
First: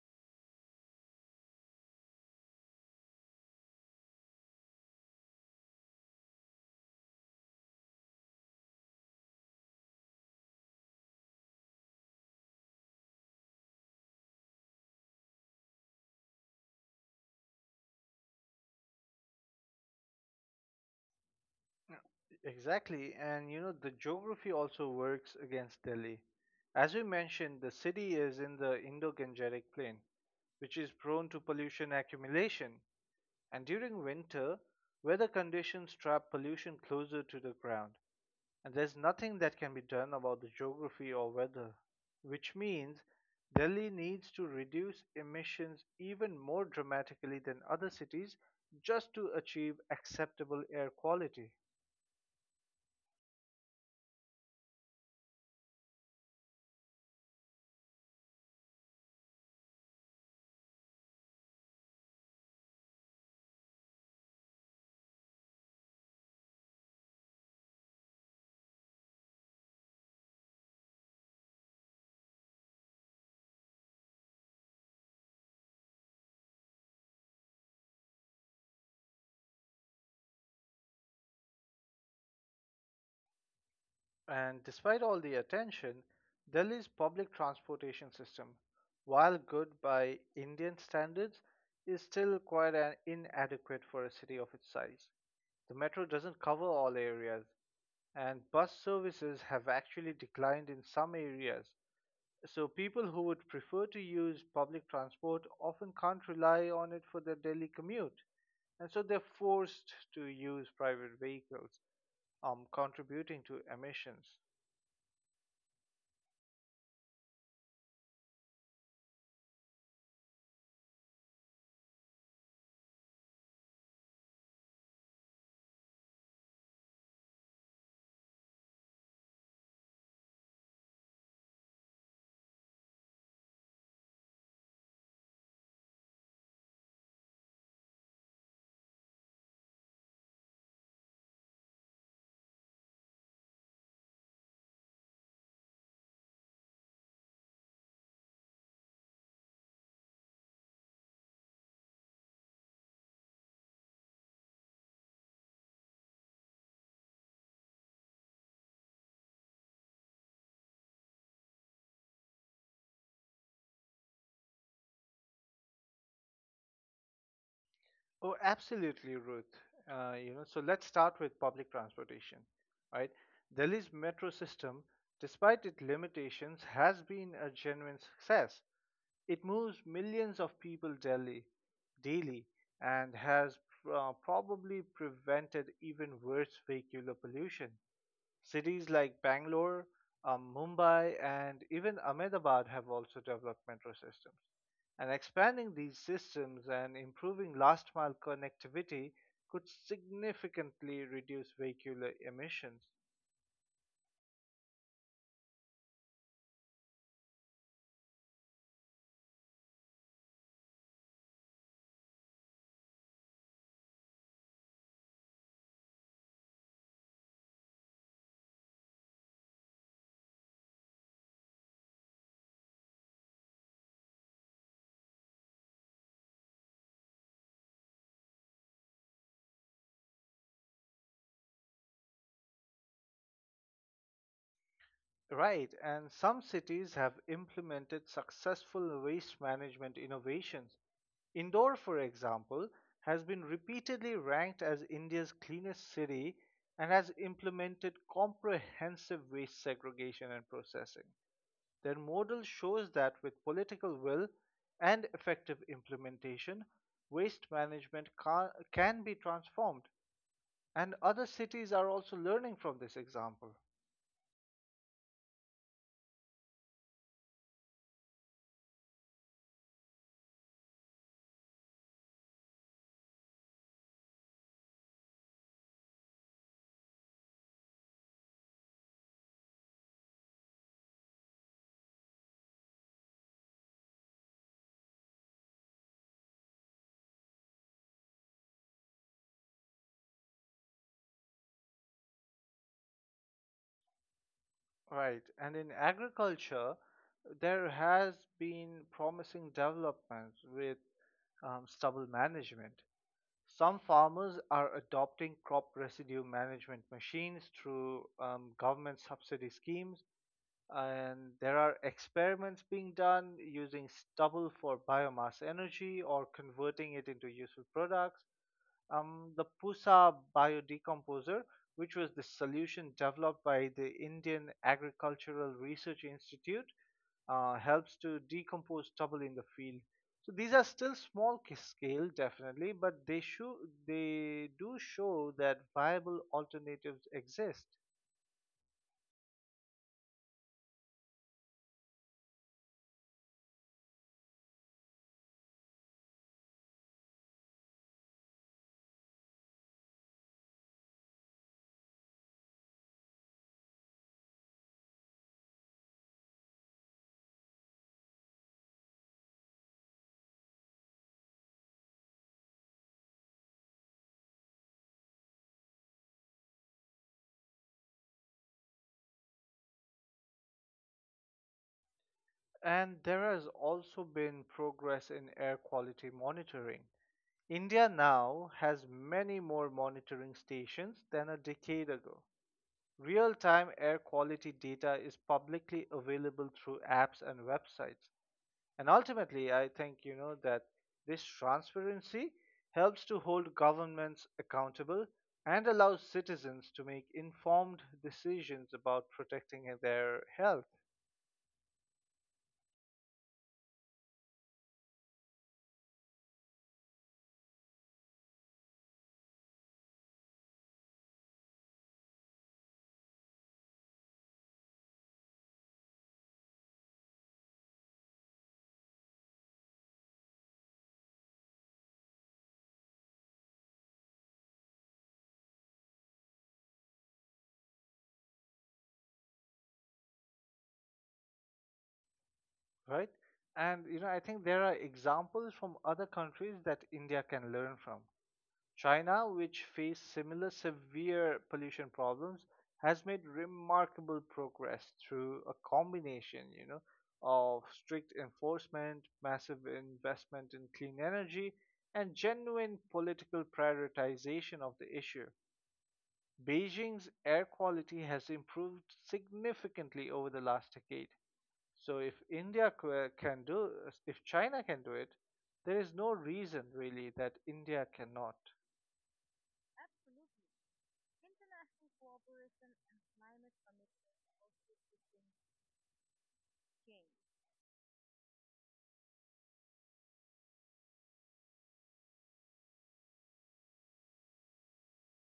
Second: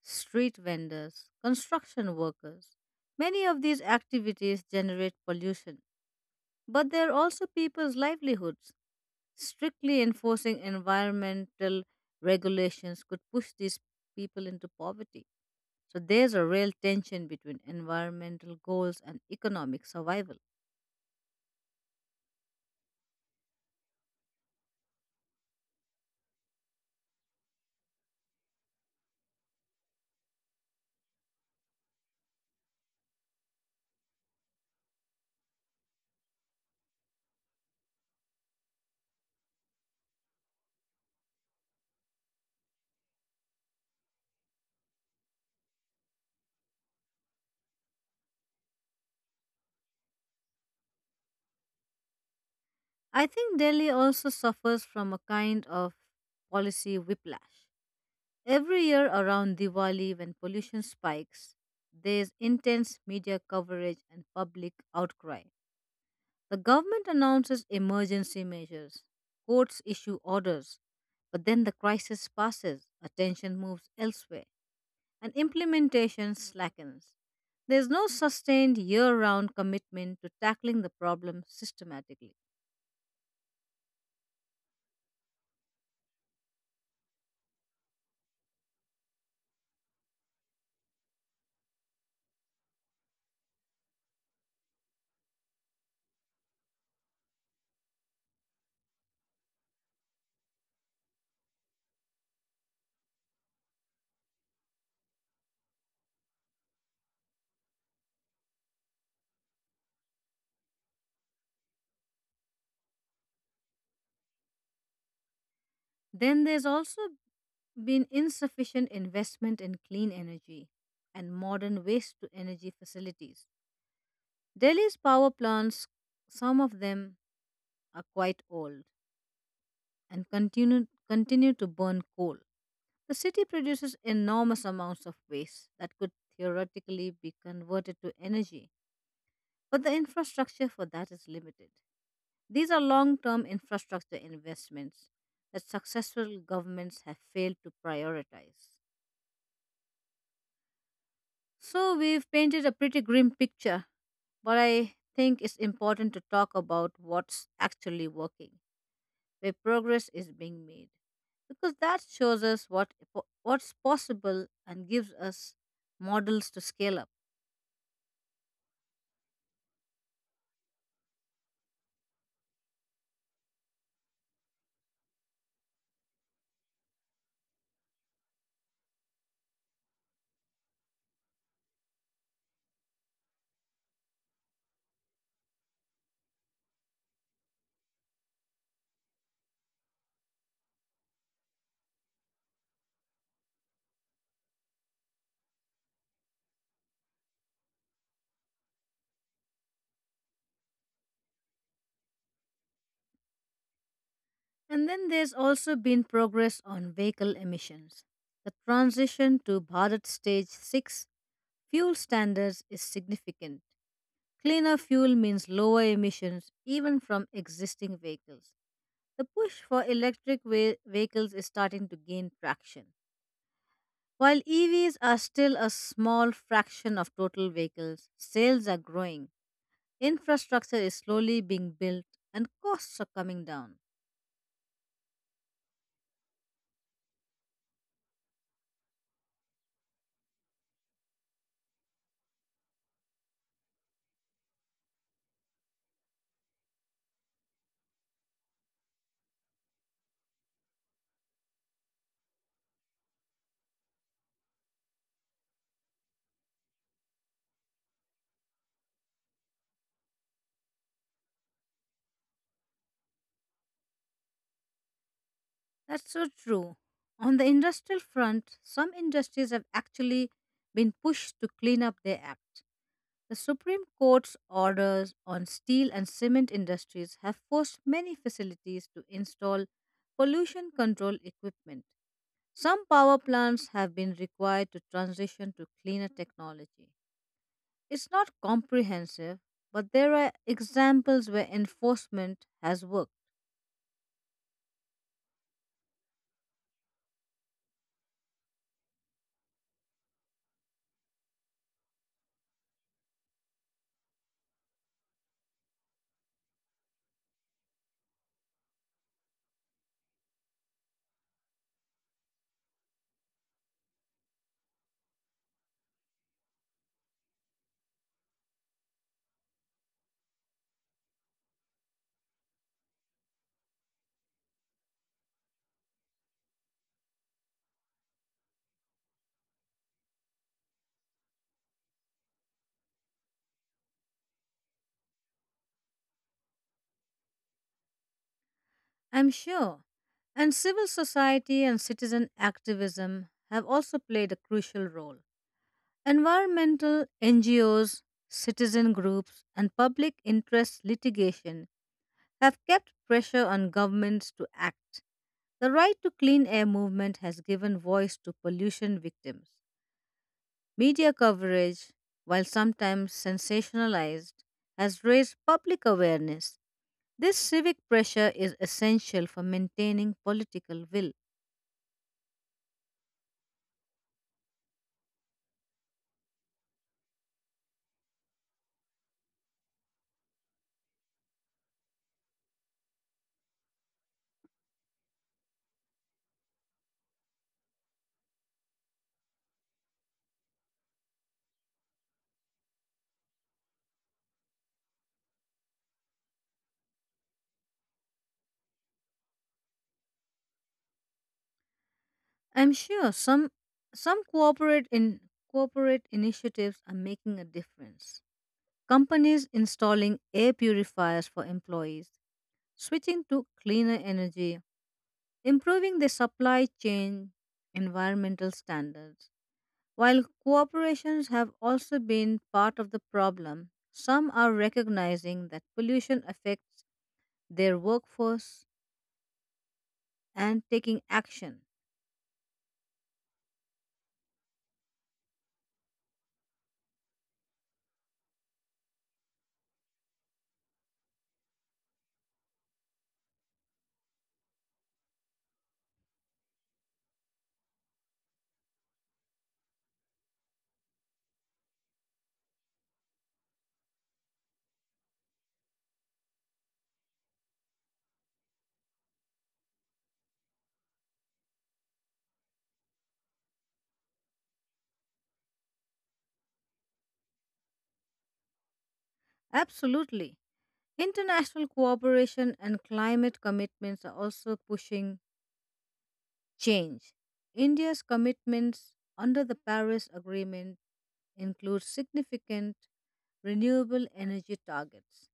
street vendors, construction workers. Many of these activities generate pollution, but they're also people's livelihoods. Strictly enforcing environmental regulations could push these people into poverty. So there's a real tension between environmental goals and economic survival. Exactly, and you know, the geography also works against Delhi. As we mentioned, the city is in the Indo Gangetic Plain, which is prone to pollution accumulation, and during winter, weather conditions trap pollution closer to the ground, and there's nothing that can be done about the geography or weather, which means Delhi needs to reduce emissions even more dramatically than other cities just to achieve acceptable air quality. I think Delhi also suffers from a kind of policy whiplash. Every year around Diwali, when pollution spikes, there's intense media coverage and public outcry. The government announces emergency measures, courts issue orders, but then the crisis passes, attention moves elsewhere, and implementation slackens. There's no sustained year round commitment to tackling the problem systematically. And despite all the attention, Delhi's public transportation system, while good by Indian standards, is still quite an inadequate for a city of its size. The metro doesn't cover all areas, and bus services have actually declined in some areas. So, people who would prefer to use public transport often can't rely on it for their daily commute, and so they're forced to use private vehicles, um, contributing to emissions. Then there's also been insufficient investment in clean energy and modern waste to energy facilities. Delhi's power plants, some of them are quite old and continue, continue to burn coal. The city produces enormous amounts of waste that could theoretically be converted to energy, but the infrastructure for that is limited. These are long term infrastructure investments that successful governments have failed to prioritize. So we've painted a pretty grim picture, but I think it's important to talk about what's actually working, where progress is being made, because that shows us what what's possible and gives us models to scale up. Oh, absolutely, Ruth. Uh, you know, so let's start with public transportation, right? Delhi's metro system, despite its limitations, has been a genuine success. It moves millions of people daily, daily, and has uh, probably prevented even worse vehicular pollution. Cities like Bangalore, um, Mumbai, and even Ahmedabad have also developed metro systems. And expanding these systems and improving last mile connectivity could significantly reduce vehicular emissions. And then there's also been progress on vehicle emissions. The transition to Bharat Stage six fuel standards is significant. Cleaner fuel means lower emissions even from existing vehicles. The push for electric ve- vehicles is starting to gain traction. While E Vs are still a small fraction of total vehicles, sales are growing, infrastructure is slowly being built, and costs are coming down. Right, and some cities have implemented successful waste management innovations. Indore, for example, has been repeatedly ranked as India's cleanest city and has implemented comprehensive waste segregation and processing. Their model shows that with political will and effective implementation, waste management ca- can be transformed, and other cities are also learning from this example. That's so true. On the industrial front, some industries have actually been pushed to clean up their act. The Supreme Court's orders on steel and cement industries have forced many facilities to install pollution control equipment. Some power plants have been required to transition to cleaner technology. It's not comprehensive, but there are examples where enforcement has worked. Right. And in agriculture, there has been promising developments with um, stubble management. Some farmers are adopting crop residue management machines through um, government subsidy schemes, and there are experiments being done using stubble for biomass energy or converting it into useful products. Um, the Pusa biodecomposer, which was the solution developed by the Indian Agricultural Research Institute, uh, helps to decompose stubble in the field. So these are still small ca- scale, definitely, but they show they do show that viable alternatives exist. I'm sure. And civil society and citizen activism have also played a crucial role. Environmental N G Os, citizen groups, and public interest litigation have kept pressure on governments to act. The Right to Clean Air movement has given voice to pollution victims. Media coverage, while sometimes sensationalized, has raised public awareness. This civic pressure is essential for maintaining political will. And there has also been progress in air quality monitoring. India now has many more monitoring stations than a decade ago. Real-time air quality data is publicly available through apps and websites. And ultimately, I think you know that this transparency helps to hold governments accountable and allows citizens to make informed decisions about protecting their health. I'm sure some some corporate in corporate initiatives are making a difference. Companies installing air purifiers for employees, switching to cleaner energy, improving the supply chain environmental standards. While corporations have also been part of the problem, some are recognizing that pollution affects their workforce and taking action. Right? And you know, I think there are examples from other countries that India can learn from. China, which faced similar severe pollution problems, has made remarkable progress through a combination, you know, of strict enforcement, massive investment in clean energy, and genuine political prioritization of the issue. Beijing's air quality has improved significantly over the last decade. So if India c- can do, if China can do it, there is no reason really that India cannot. Absolutely. International cooperation and climate commitments are also pushing change. India's commitments under the Paris Agreement include significant renewable energy targets.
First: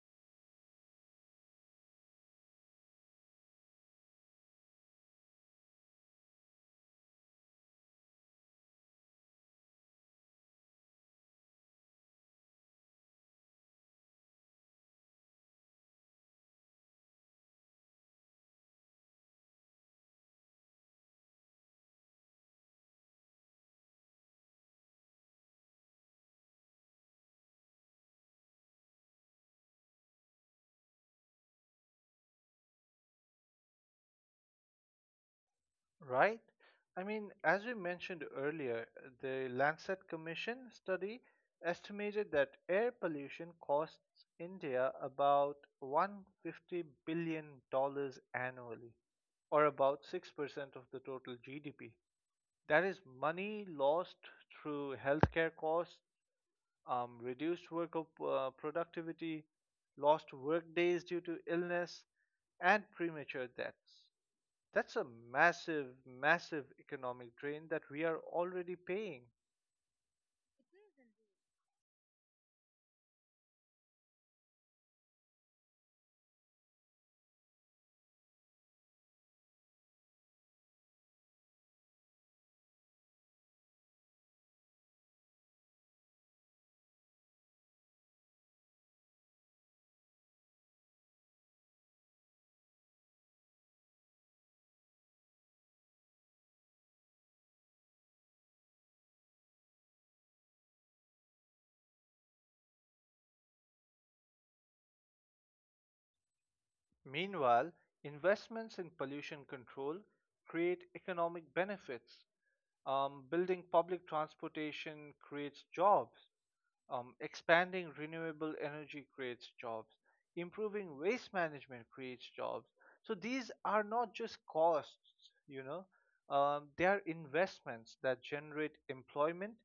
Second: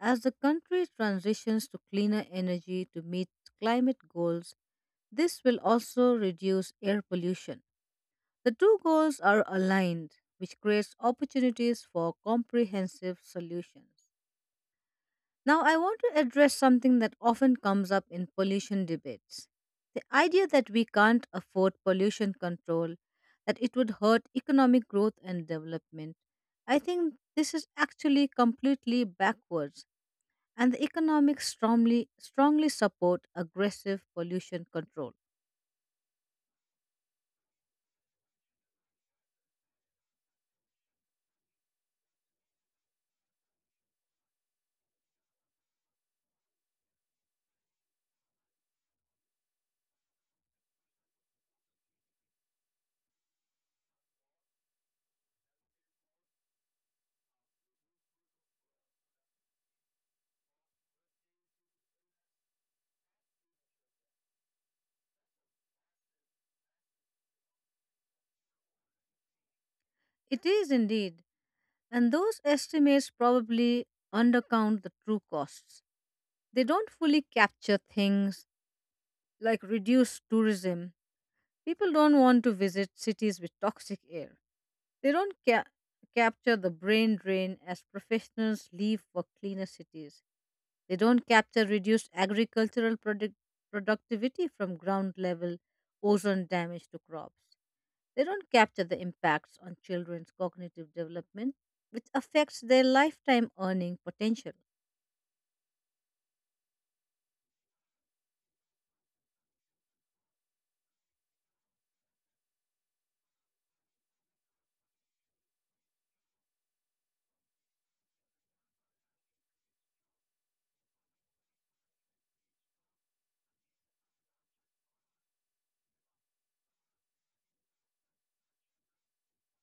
As the country transitions to cleaner energy to meet climate goals, this will also reduce air pollution. The two goals are aligned, which creates opportunities for comprehensive solutions. Now, I want to address something that often comes up in pollution debates: the idea that we can't afford pollution control, that it would hurt economic growth and development. I think this is actually completely backwards, and the economics strongly, strongly support aggressive pollution control. Right? I mean, as we mentioned earlier, the Lancet Commission study estimated that air pollution costs India about one hundred fifty billion dollars annually, or about six percent of the total G D P. That is money lost through healthcare costs, um, reduced work op- uh, productivity, lost work days due to illness, and premature deaths. That's a massive, massive economic drain that we are already paying. It is indeed, and those estimates probably undercount the true costs. They don't fully capture things like reduced tourism. People don't want to visit cities with toxic air. They don't ca- capture the brain drain as professionals leave for cleaner cities. They don't capture reduced agricultural product- productivity from ground level ozone damage to crops. They don't capture the impacts on children's cognitive development, which affects their lifetime earning potential. Meanwhile, investments in pollution control create economic benefits. Um, building public transportation creates jobs. Um, expanding renewable energy creates jobs. Improving waste management creates jobs. So these are not just costs, you know, um, they are investments that generate employment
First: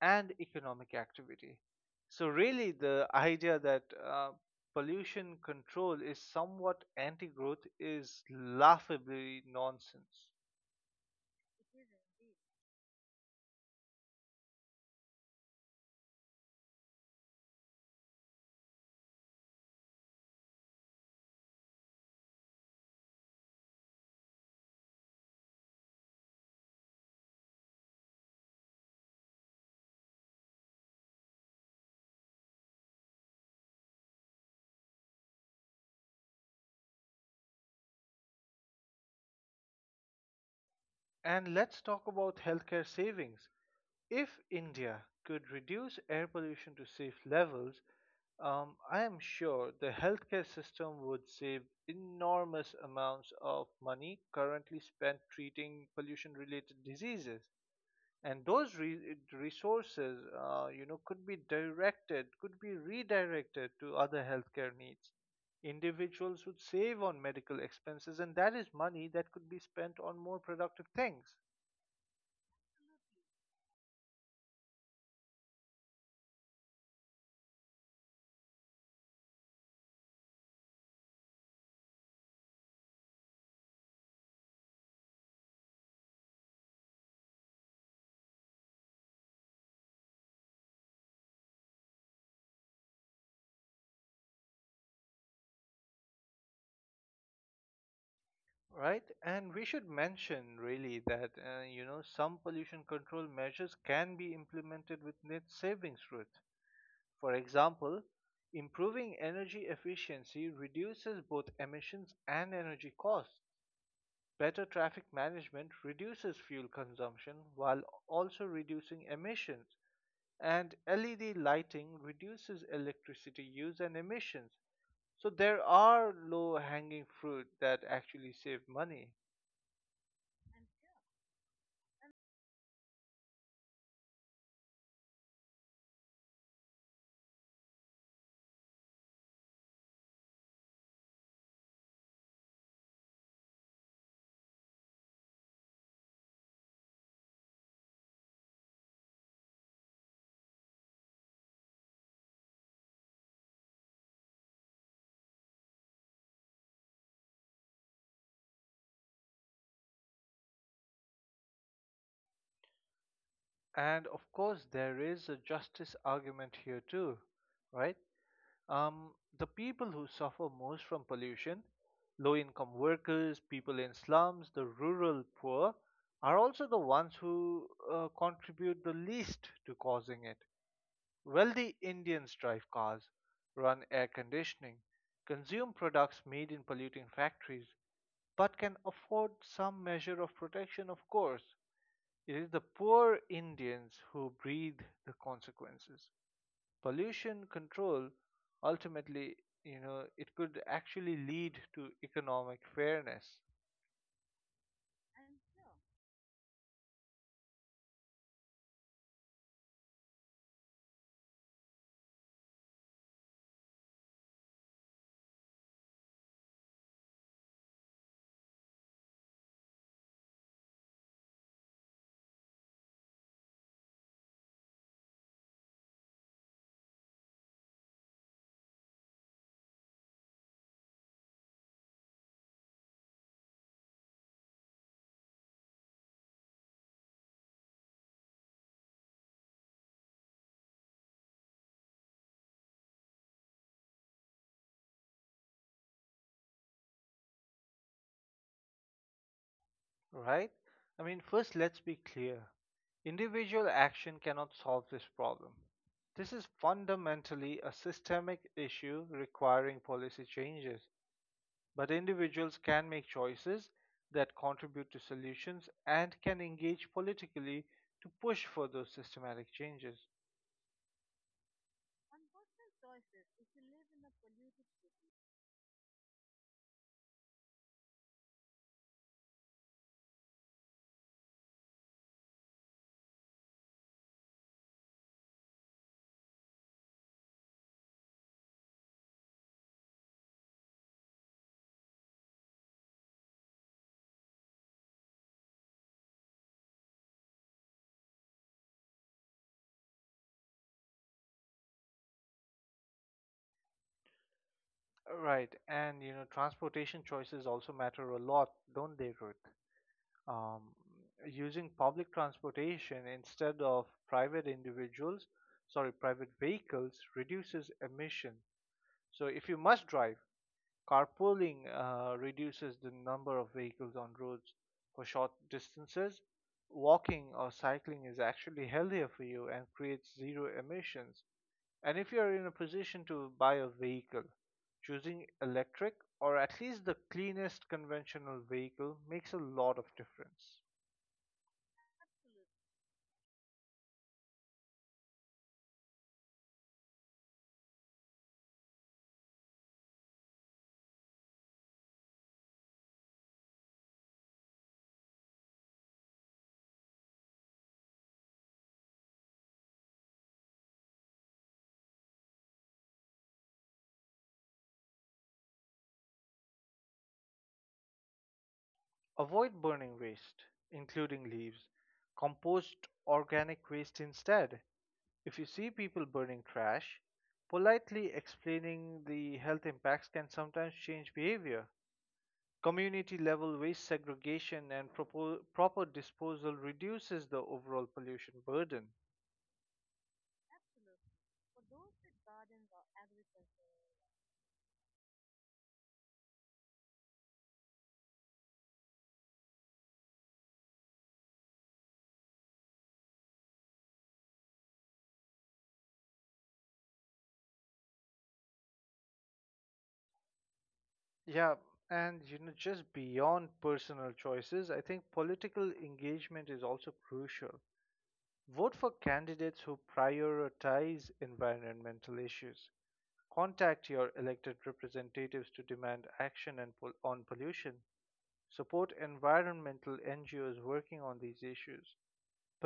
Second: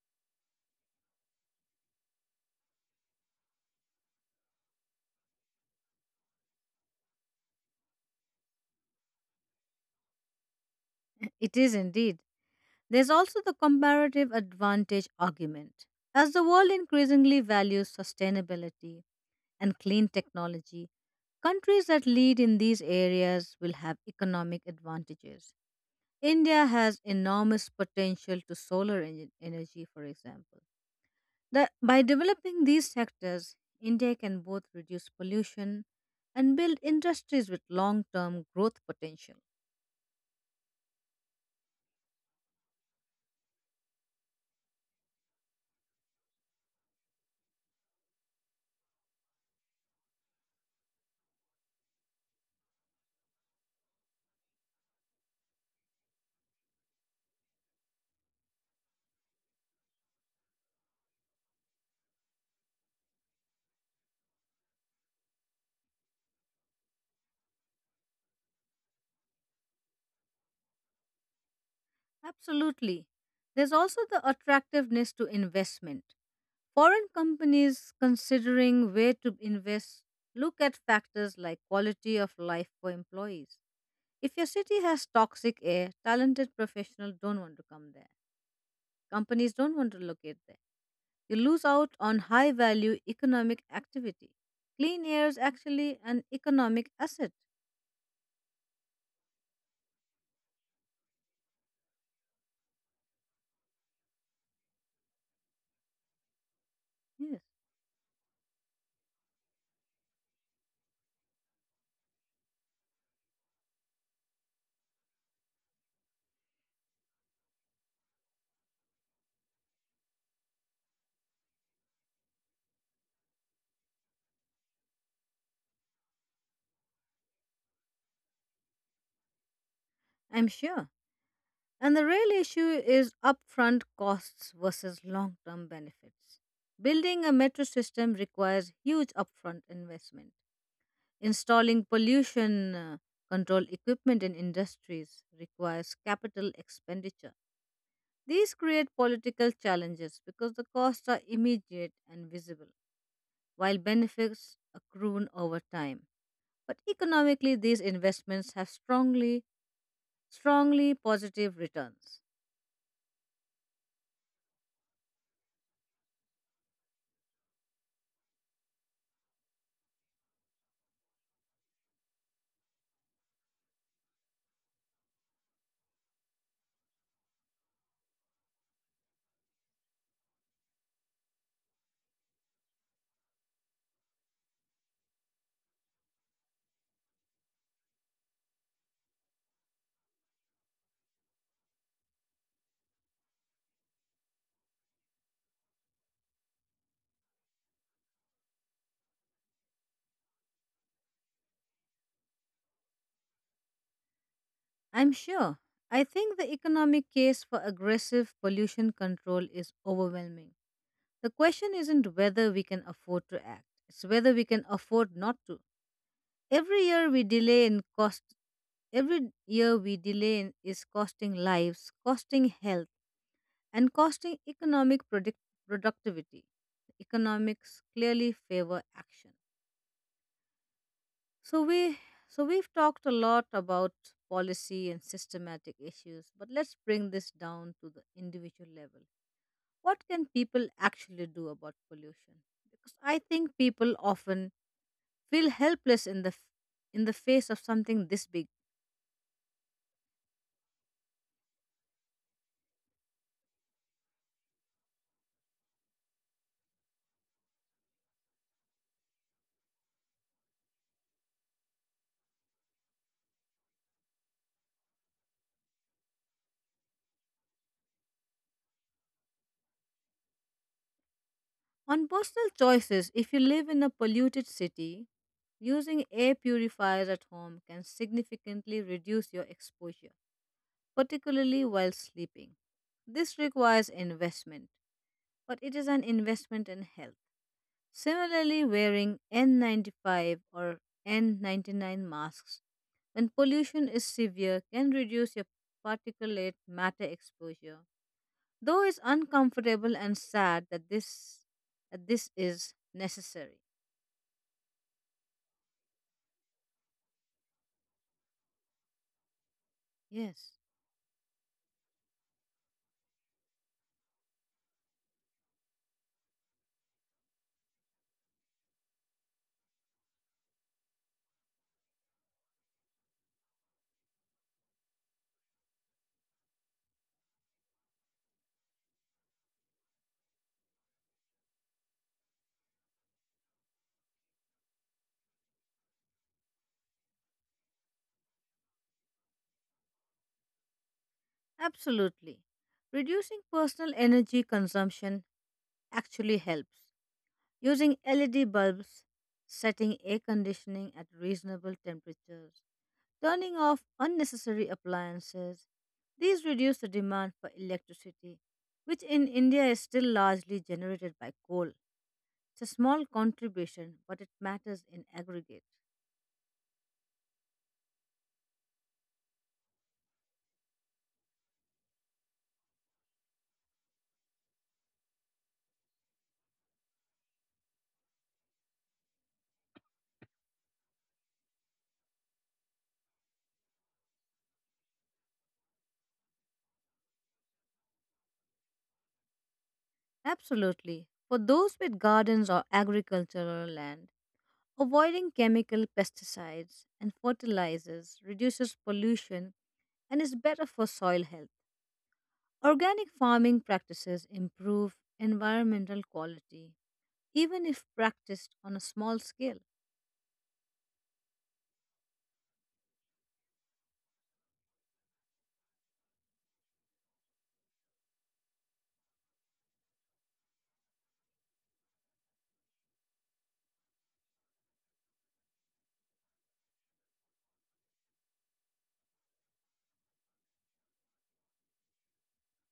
and economic activity. So, really, the idea that uh, pollution control is somewhat anti growth is laughably nonsense. [LAUGHS] It is indeed. There's also the comparative advantage argument. As the world increasingly values sustainability, and clean technology, countries that lead in these areas will have economic advantages. India has enormous potential to solar en- energy, for example. The, by developing these sectors, India can both reduce pollution and build industries with long term growth potential. And let's talk about healthcare savings. If India could reduce air pollution to safe levels, um, I am sure the healthcare system would save enormous amounts of money currently spent treating pollution-related diseases. And those re- resources, uh, you know, could be directed, could be redirected to other healthcare needs. Individuals would save on medical expenses, and that is money that could be spent on more productive things. Absolutely. There's also the attractiveness to investment. Foreign companies considering where to invest look at factors like quality of life for employees. If your city has toxic air, talented professionals don't want to come there. Companies don't want to locate there. You lose out on high value economic activity. Clean air is actually an economic asset. Right, and we should mention really that uh, you know some pollution control measures can be implemented with net savings route. For Yes, example, improving energy efficiency reduces both emissions and energy costs. Better traffic management reduces fuel consumption while also reducing emissions, and L E D lighting reduces electricity use and emissions. So there are low hanging fruit that actually save money. I'm sure. And the real issue is upfront costs versus long term benefits. Building a metro system requires huge upfront investment. Installing pollution uh, control equipment in industries requires capital expenditure. These create political challenges because the costs are immediate and visible, while benefits accrue over time, but economically these investments have strongly, strongly positive returns. And of course, there is a justice argument here too, right? Um, the people who suffer most from pollution, low income workers, people in slums, the rural poor, are also the ones who uh, contribute the least to causing it. Wealthy Indians drive cars, run air conditioning, consume products made in polluting factories, but can afford some measure of protection, of course. It is the poor Indians who breathe the consequences. Pollution control ultimately, you know, it could actually lead to economic fairness. I'm sure. I think the economic case for aggressive pollution control is overwhelming. The question isn't whether we can afford to act, it's whether we can afford not to. Every year we delay in cost every year we delay in- is costing lives, costing health, and costing economic product- productivity. The economics clearly favor action. So we so we've talked a lot about policy and systematic issues, but let's bring this down to the individual level. What can people actually do about pollution? Because I think people often feel helpless in the f- in the face of something this big. Right? I mean, first, let's be clear. Individual action cannot solve this problem. This is fundamentally a systemic issue requiring policy changes. But individuals can make choices that contribute to solutions and can engage politically to push for those systematic changes. On personal choices, if you live in a polluted city, using air purifiers at home can significantly reduce your exposure, particularly while sleeping. This requires investment, but it is an investment in health. Similarly, wearing N ninety-five or N ninety-nine masks when pollution is severe can reduce your particulate matter exposure. Though it's uncomfortable and sad that this that this is necessary. Right, and you know, transportation choices also matter a lot, don't they, Ruth? Yes, Um, Using public transportation instead of private individuals, sorry, private vehicles reduces emission. So if you must drive, carpooling uh, reduces the number of vehicles on roads for short distances. Walking or cycling is actually healthier for you and creates zero emissions. And if you're in a position to buy a vehicle, choosing electric or at least the cleanest conventional vehicle makes a lot of difference. absolutely. Reducing personal energy consumption actually helps: using L E D bulbs, setting air conditioning at reasonable temperatures, turning off unnecessary appliances. These reduce the demand for electricity, which in India is still largely generated by coal. It's a small contribution, but it matters in aggregate. Avoid burning waste, including leaves. Compost organic waste instead. If you see people burning trash, politely explaining the health impacts can sometimes change behavior. Community level waste segregation and propo- proper disposal reduces the overall pollution burden. Absolutely. For those with gardens or agricultural land, avoiding chemical pesticides and fertilizers reduces pollution and is better for soil health. Organic farming practices improve environmental quality, even if practiced on a small scale. Yeah, and you know, just beyond personal choices, I think political engagement is also crucial. Vote for candidates who prioritize environmental issues. Contact your elected representatives to demand action and pol- on pollution. Support environmental N G Os working on these issues,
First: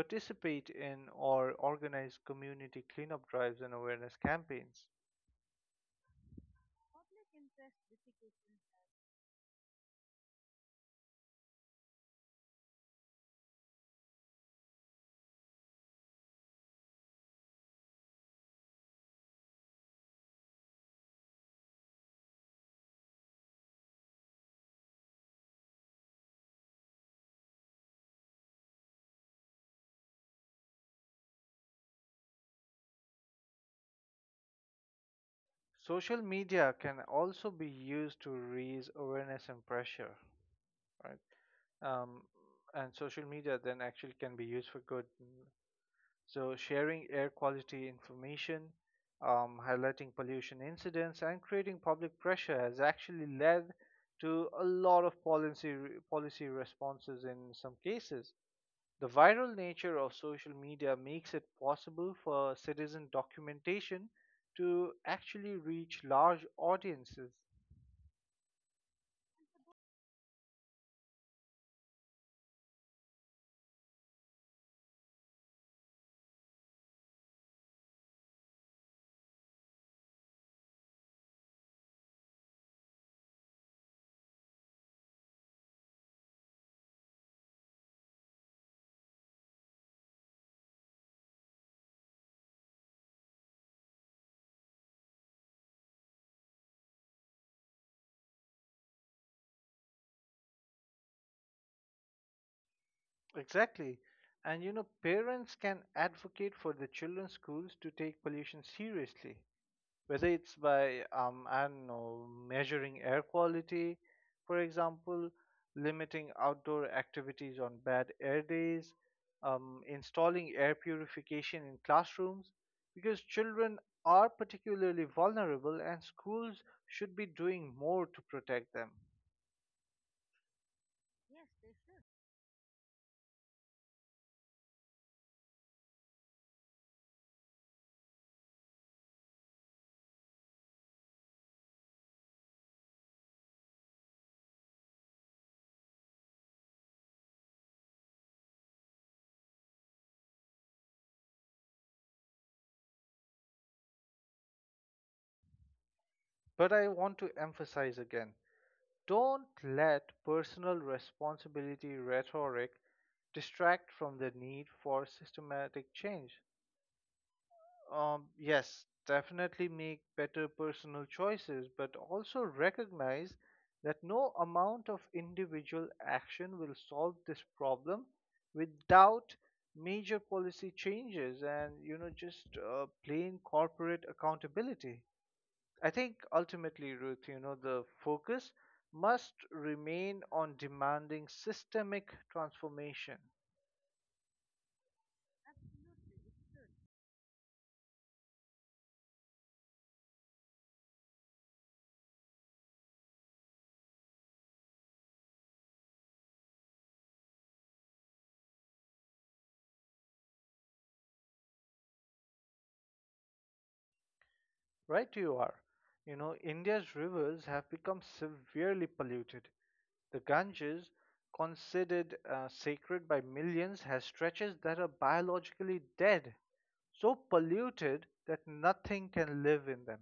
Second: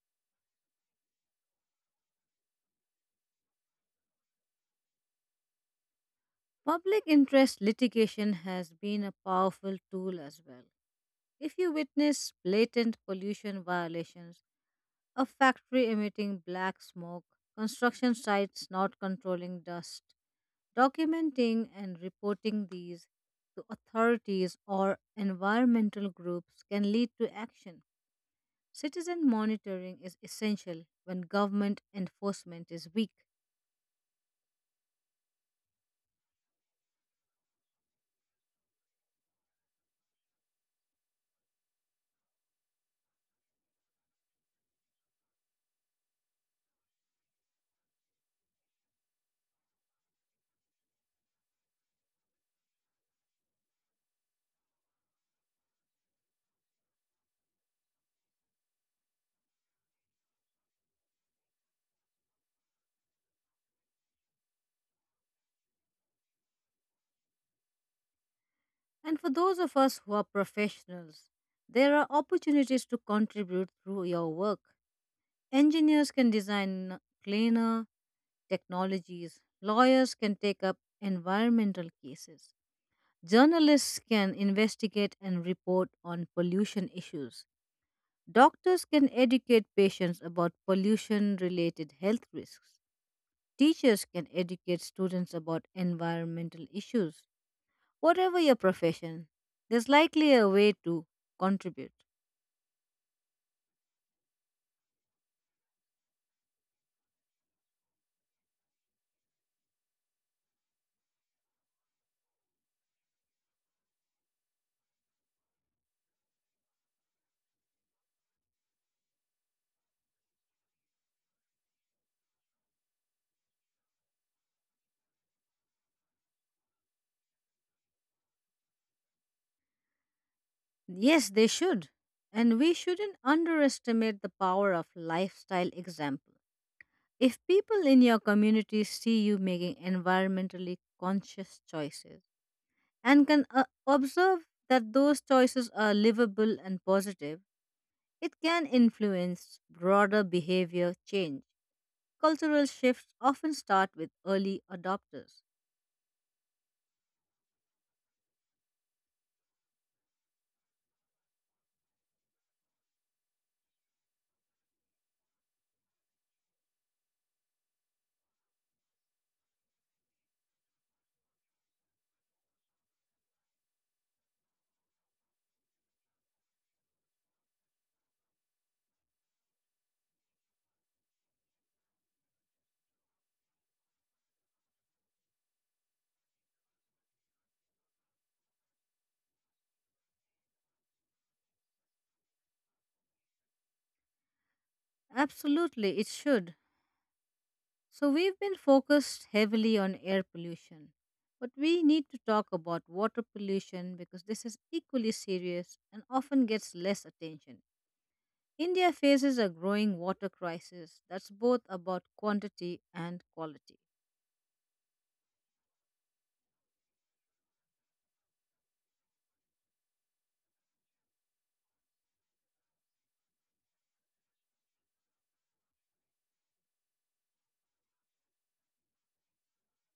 participate in or organize community cleanup drives and awareness campaigns. Public interest litigation has been a powerful tool as well. If you witness blatant pollution violations, a factory emitting black smoke, construction sites not controlling dust, documenting and reporting these to authorities or environmental groups can lead to action. Citizen monitoring is essential when government enforcement is weak. Social media can also be used to raise awareness and pressure, right? Um, and social media then actually can be used for good. So, sharing air quality information, um, highlighting pollution incidents, and creating public pressure has actually led to a lot of policy policy responses in some cases. The viral nature of social media makes it possible for citizen documentation to actually reach large audiences. And for those of us who are professionals, there are opportunities to contribute through your work. Engineers can design cleaner technologies, lawyers can take up environmental cases, journalists can investigate and report on pollution issues, doctors can educate patients about pollution related health risks. Teachers can educate students about environmental issues, whatever your profession. There's likely a way to contribute. Exactly. And you know, parents can advocate for the children's schools to take pollution seriously, whether it's by um, I don't know, measuring air quality, for example, limiting outdoor activities on bad air days, um, installing air purification in classrooms, because children are particularly vulnerable and schools should be doing more to protect them. Yes, they should. And we shouldn't underestimate the power of lifestyle example. If people in your community see you making environmentally conscious choices and can uh, observe that those choices are livable and positive, it can influence broader behavior change. Cultural shifts often start with early adopters. But I want to emphasize again, don't let personal responsibility rhetoric distract from the need for systematic change. Um, yes, definitely make better personal choices, but also recognize that no amount of individual action will solve this problem without major policy changes and you know just uh, plain corporate accountability. I think ultimately, Ruth, you know, the focus must remain on demanding systemic transformation. Absolutely, it should. So, we've been focused heavily on air pollution, but we need to talk about water pollution because this is equally serious and often gets less attention. India faces a growing water crisis that's both about quantity and quality. Right, you are. You know, India's rivers have become severely polluted. The Ganges, considered uh, sacred by millions, has stretches that are biologically dead, so polluted that nothing can live in them.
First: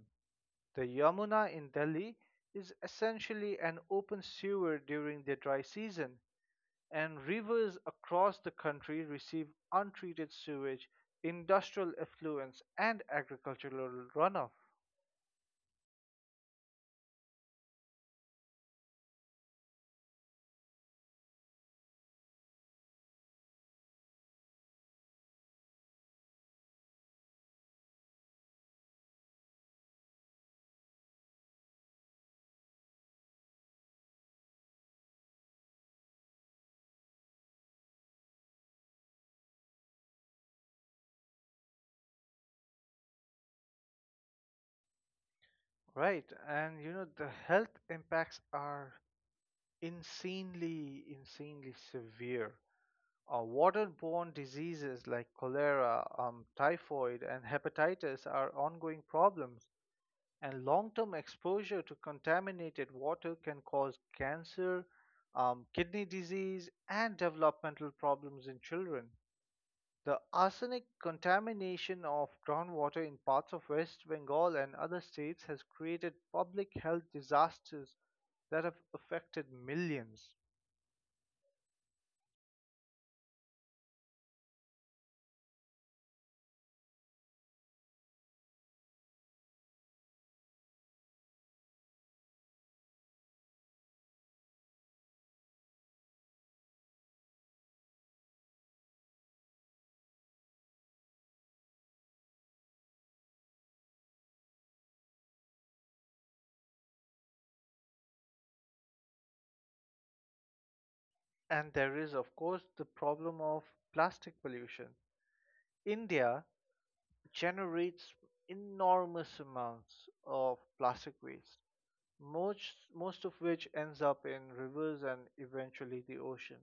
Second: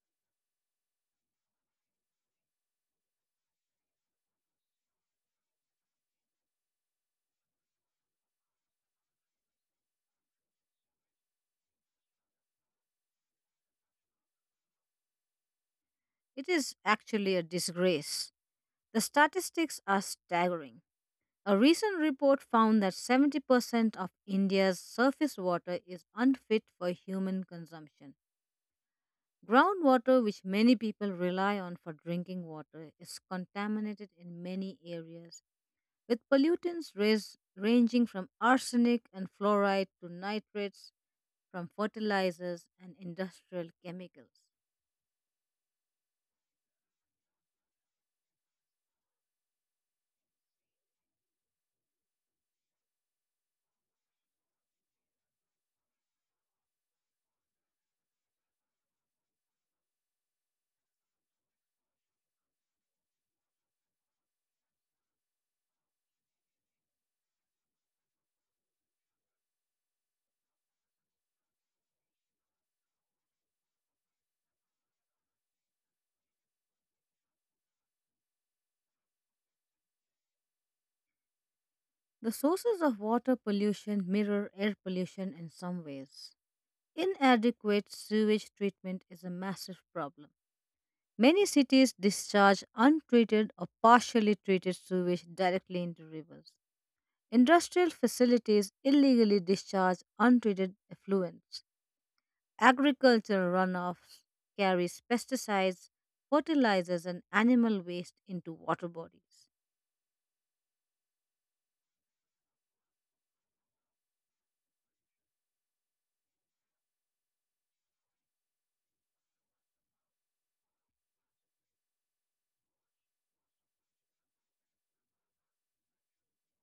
The Yamuna in Delhi is essentially an open sewer during the dry season, and rivers across the country receive untreated sewage, industrial effluents, and agricultural runoff. It is actually a disgrace. The statistics are staggering. A recent report found that seventy percent of India's surface water is unfit for human consumption. Groundwater, which many people rely on for drinking water, is contaminated in many areas with pollutants rais- ranging from arsenic and fluoride to nitrates from fertilizers and industrial chemicals. Right, and you know the health impacts are insanely, insanely severe. Uh, waterborne diseases like cholera, um, typhoid, and hepatitis are ongoing problems, and long-term exposure to contaminated water can cause cancer, um, kidney disease, and developmental problems in children. The arsenic contamination of groundwater in parts of West Bengal and other states has created public health disasters that have affected millions. The sources of water pollution mirror air pollution in some ways. Inadequate sewage treatment is a massive problem. Many cities discharge untreated or partially treated sewage directly into rivers. Industrial facilities illegally discharge untreated effluents. Agricultural runoffs carries pesticides, fertilizers, and animal waste into water bodies. And there is, of course, the problem of plastic pollution. India generates enormous amounts of plastic waste, most, most of which ends up in rivers and eventually the ocean.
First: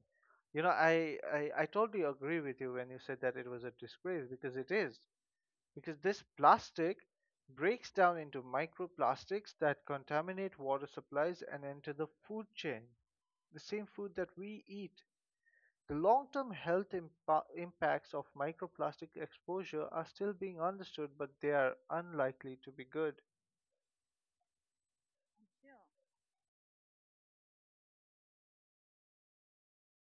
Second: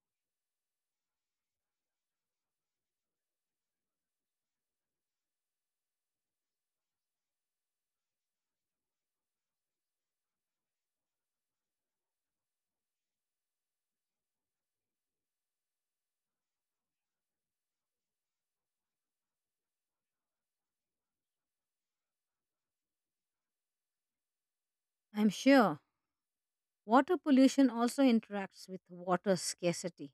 You know, I, I, I totally agree with you when you said that it was a disgrace because it is, because this plastic breaks down into microplastics that contaminate water supplies and enter the food chain, the same food that we eat. The long term health impa- impacts of microplastic exposure are still being understood, but they are unlikely to be good. I'm sure water pollution also interacts with water scarcity.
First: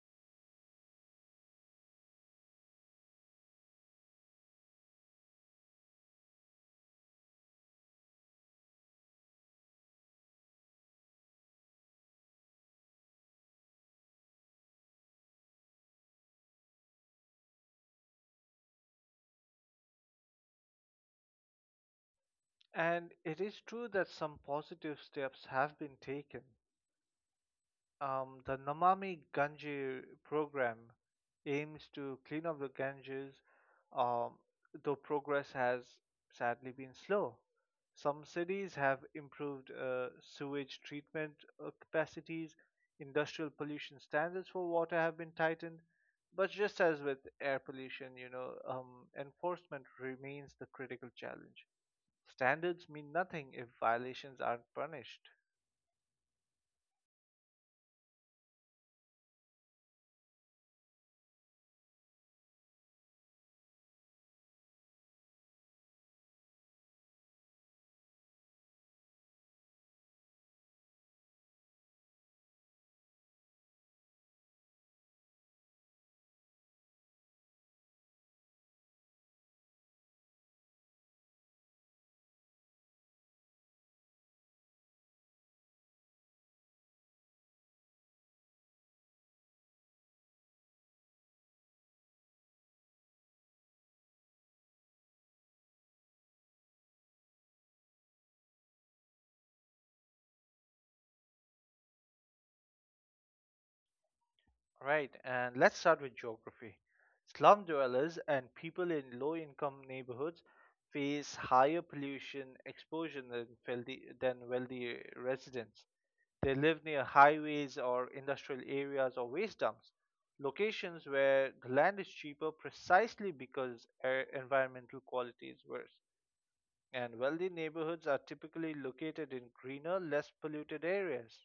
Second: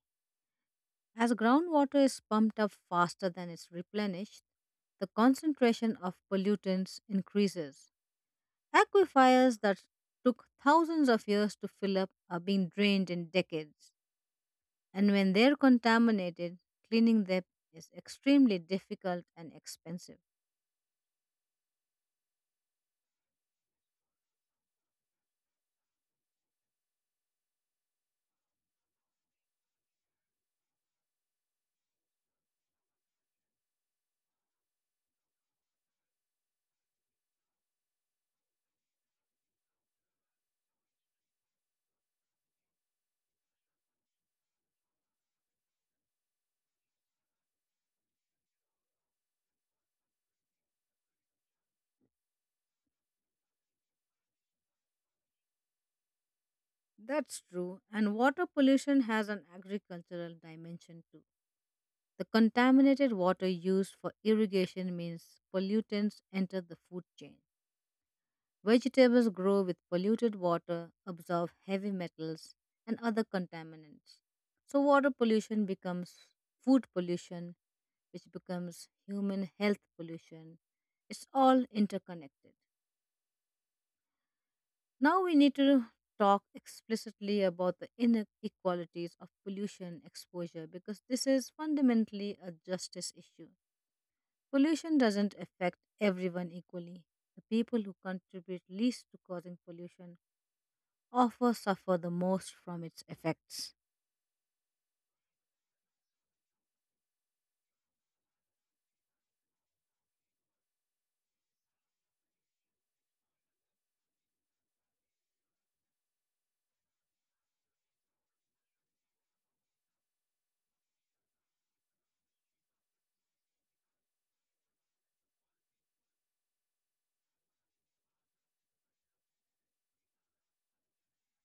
As groundwater is pumped up faster than it's replenished, the concentration of pollutants increases. Aquifers that took thousands of years to fill up are being drained in decades, and when they're contaminated, cleaning them is extremely difficult and expensive. And it is true that some positive steps have been taken. Um, the Namami Gange program aims to clean up the Ganges, um, though progress has sadly been slow. Some cities have improved uh, sewage treatment uh, capacities, industrial pollution standards for water have been tightened, but just as with air pollution, you know, um, enforcement remains the critical challenge. Standards mean nothing if violations aren't punished. That's true, and water pollution has an agricultural dimension too. The contaminated water used for irrigation means pollutants enter the food chain. Vegetables grow with polluted water, absorb heavy metals, and other contaminants. So, water pollution becomes food pollution, which becomes human health pollution. It's all interconnected. Now, we need to talk explicitly about the inequalities of pollution exposure because this is fundamentally a justice issue. Pollution doesn't affect everyone equally. The people who contribute least to causing pollution often suffer the most from its effects. Right, and let's start with geography. Slum dwellers and people in low income neighborhoods face higher pollution exposure than wealthy, than wealthy residents. They live near highways or industrial areas or waste dumps, locations where the land is cheaper precisely because air environmental quality is worse. And wealthy neighborhoods are typically located in greener, less polluted areas.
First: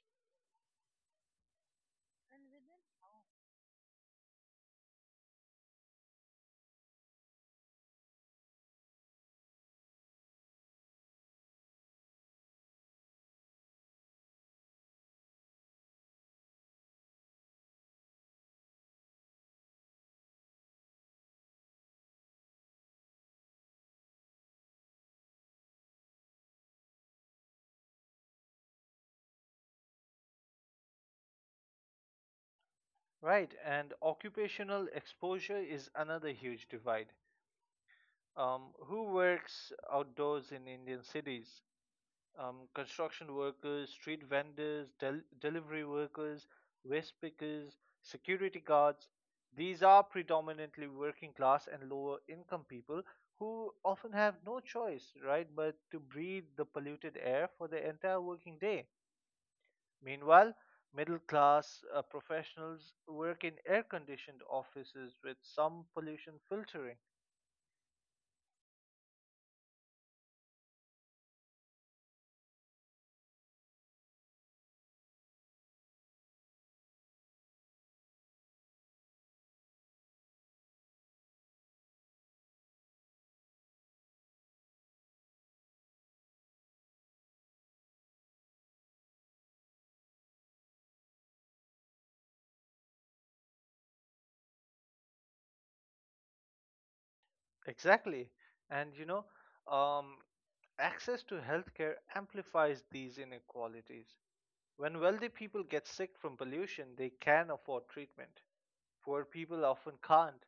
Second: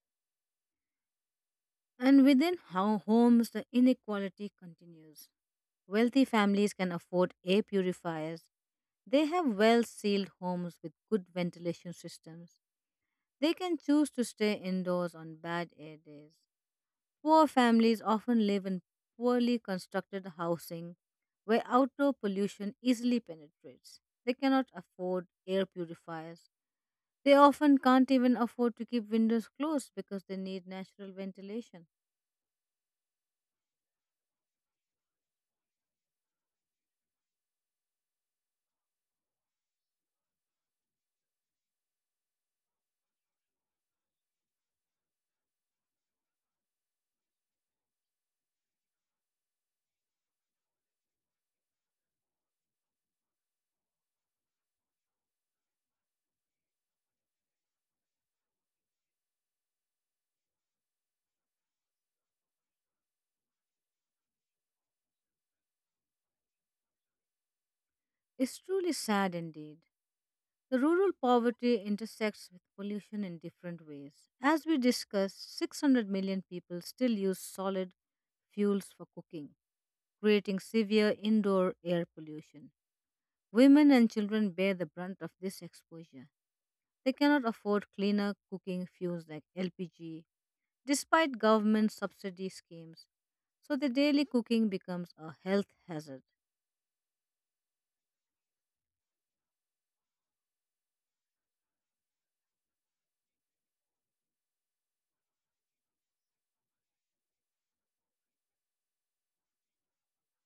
And within ho- homes, the inequality continues. Wealthy families can afford air purifiers. They have well sealed homes with good ventilation systems. They can choose to stay indoors on bad air days. Poor families often live in poorly constructed housing where outdoor pollution easily penetrates. They cannot afford air purifiers. They often can't even afford to keep windows closed because they need natural ventilation. Right, and occupational exposure is another huge divide. Um, who works outdoors in Indian cities? Um, construction workers, street vendors, del- delivery workers, waste pickers, security guards. These are predominantly working class and lower income people who often have no choice, right, but to breathe the polluted air for the entire working day. Meanwhile, middle class uh, professionals work in air conditioned offices with some pollution filtering. It's truly sad indeed. The rural poverty intersects with pollution in different ways. As we discussed, six hundred million people still use solid fuels for cooking, creating severe indoor air pollution. Women and children bear the brunt of this exposure. They cannot afford cleaner cooking fuels like L P G despite government subsidy schemes. So the daily cooking becomes a health hazard. Exactly. And you know, um, access to healthcare amplifies these inequalities. When wealthy people get sick from pollution, they can afford treatment. Poor people often can't.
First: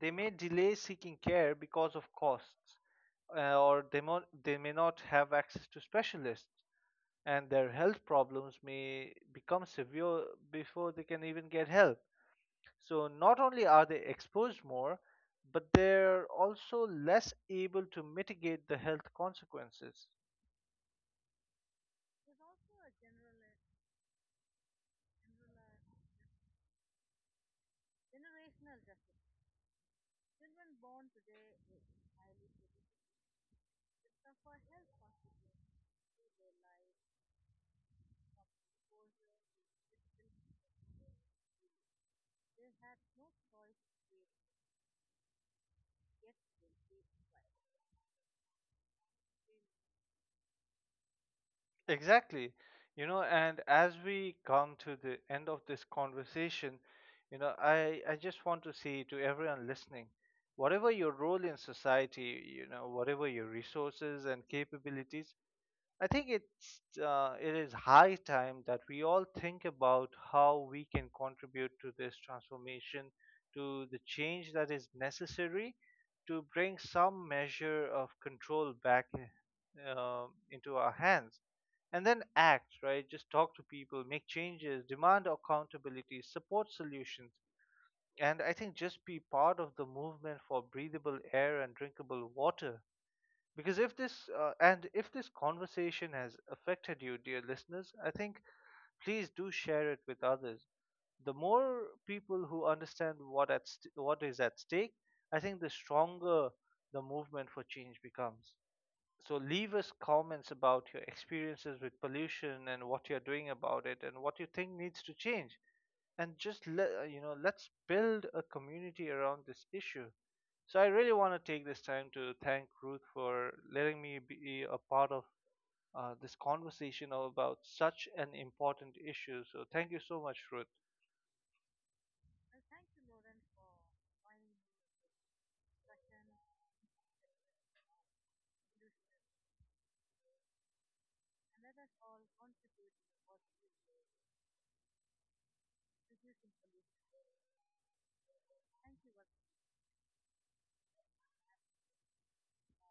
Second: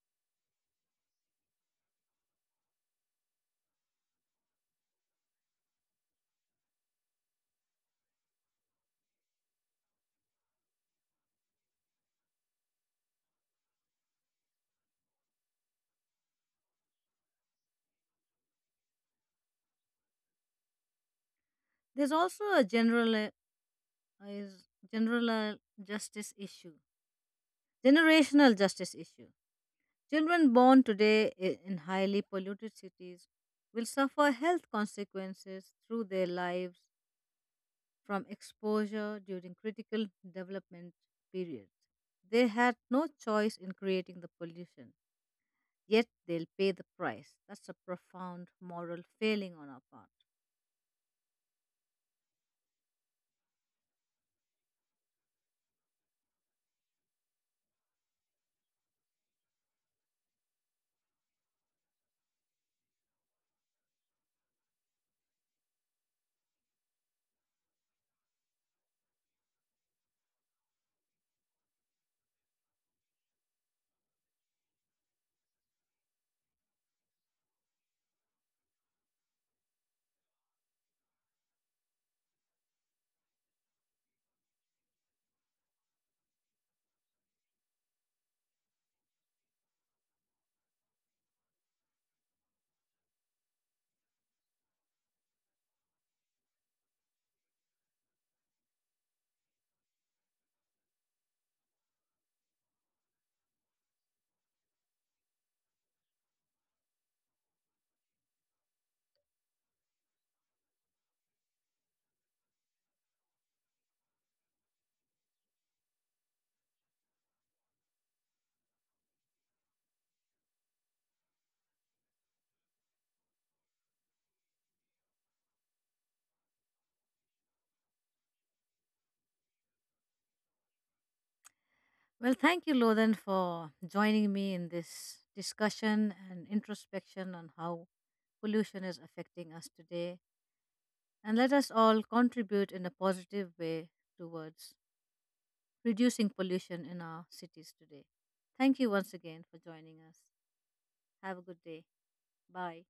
They may delay seeking care because of costs, uh, or they, mo- they may not have access to specialists, and their health problems may become severe before they can even get help. So, not only are they exposed more, but they're also less able to mitigate the health consequences. There's also a general general justice issue, generational justice issue. Children born today i- in highly polluted cities will suffer health consequences through their lives from exposure during critical development periods. They had no choice in creating the pollution, yet they'll pay the price. That's a profound moral failing on our part. Exactly. You know, and as we come to the end of this conversation, you know, I, I just want to say to everyone listening, whatever your role in society, you know, whatever your resources and capabilities, I think it's uh, it is high time that we all think about how we can contribute to this transformation, to the change that is necessary to bring some measure of control back uh, into our hands, and then act. Right, just talk to people, make changes, demand accountability, support solutions, and I think just be part of the movement for breathable air and drinkable water. Because if this uh, and if this conversation has affected you, dear listeners, I think please do share it with others. The more people who understand what at st- what is at stake, I think the stronger the movement for change becomes. So leave us comments about your experiences with pollution and what you're doing about it and what you think needs to change. And just let uh, you know, let's build a community around this issue. So I really want to take this time to thank Ruth for letting me be a part of uh, this conversation about such an important issue. So thank you so much, Ruth. Well, thank you, Lodhan, for joining me in this discussion and introspection on how pollution is affecting us today. And let us all contribute in a positive way towards reducing pollution in our cities today. Thank you once again for joining us. Have a good day. Bye.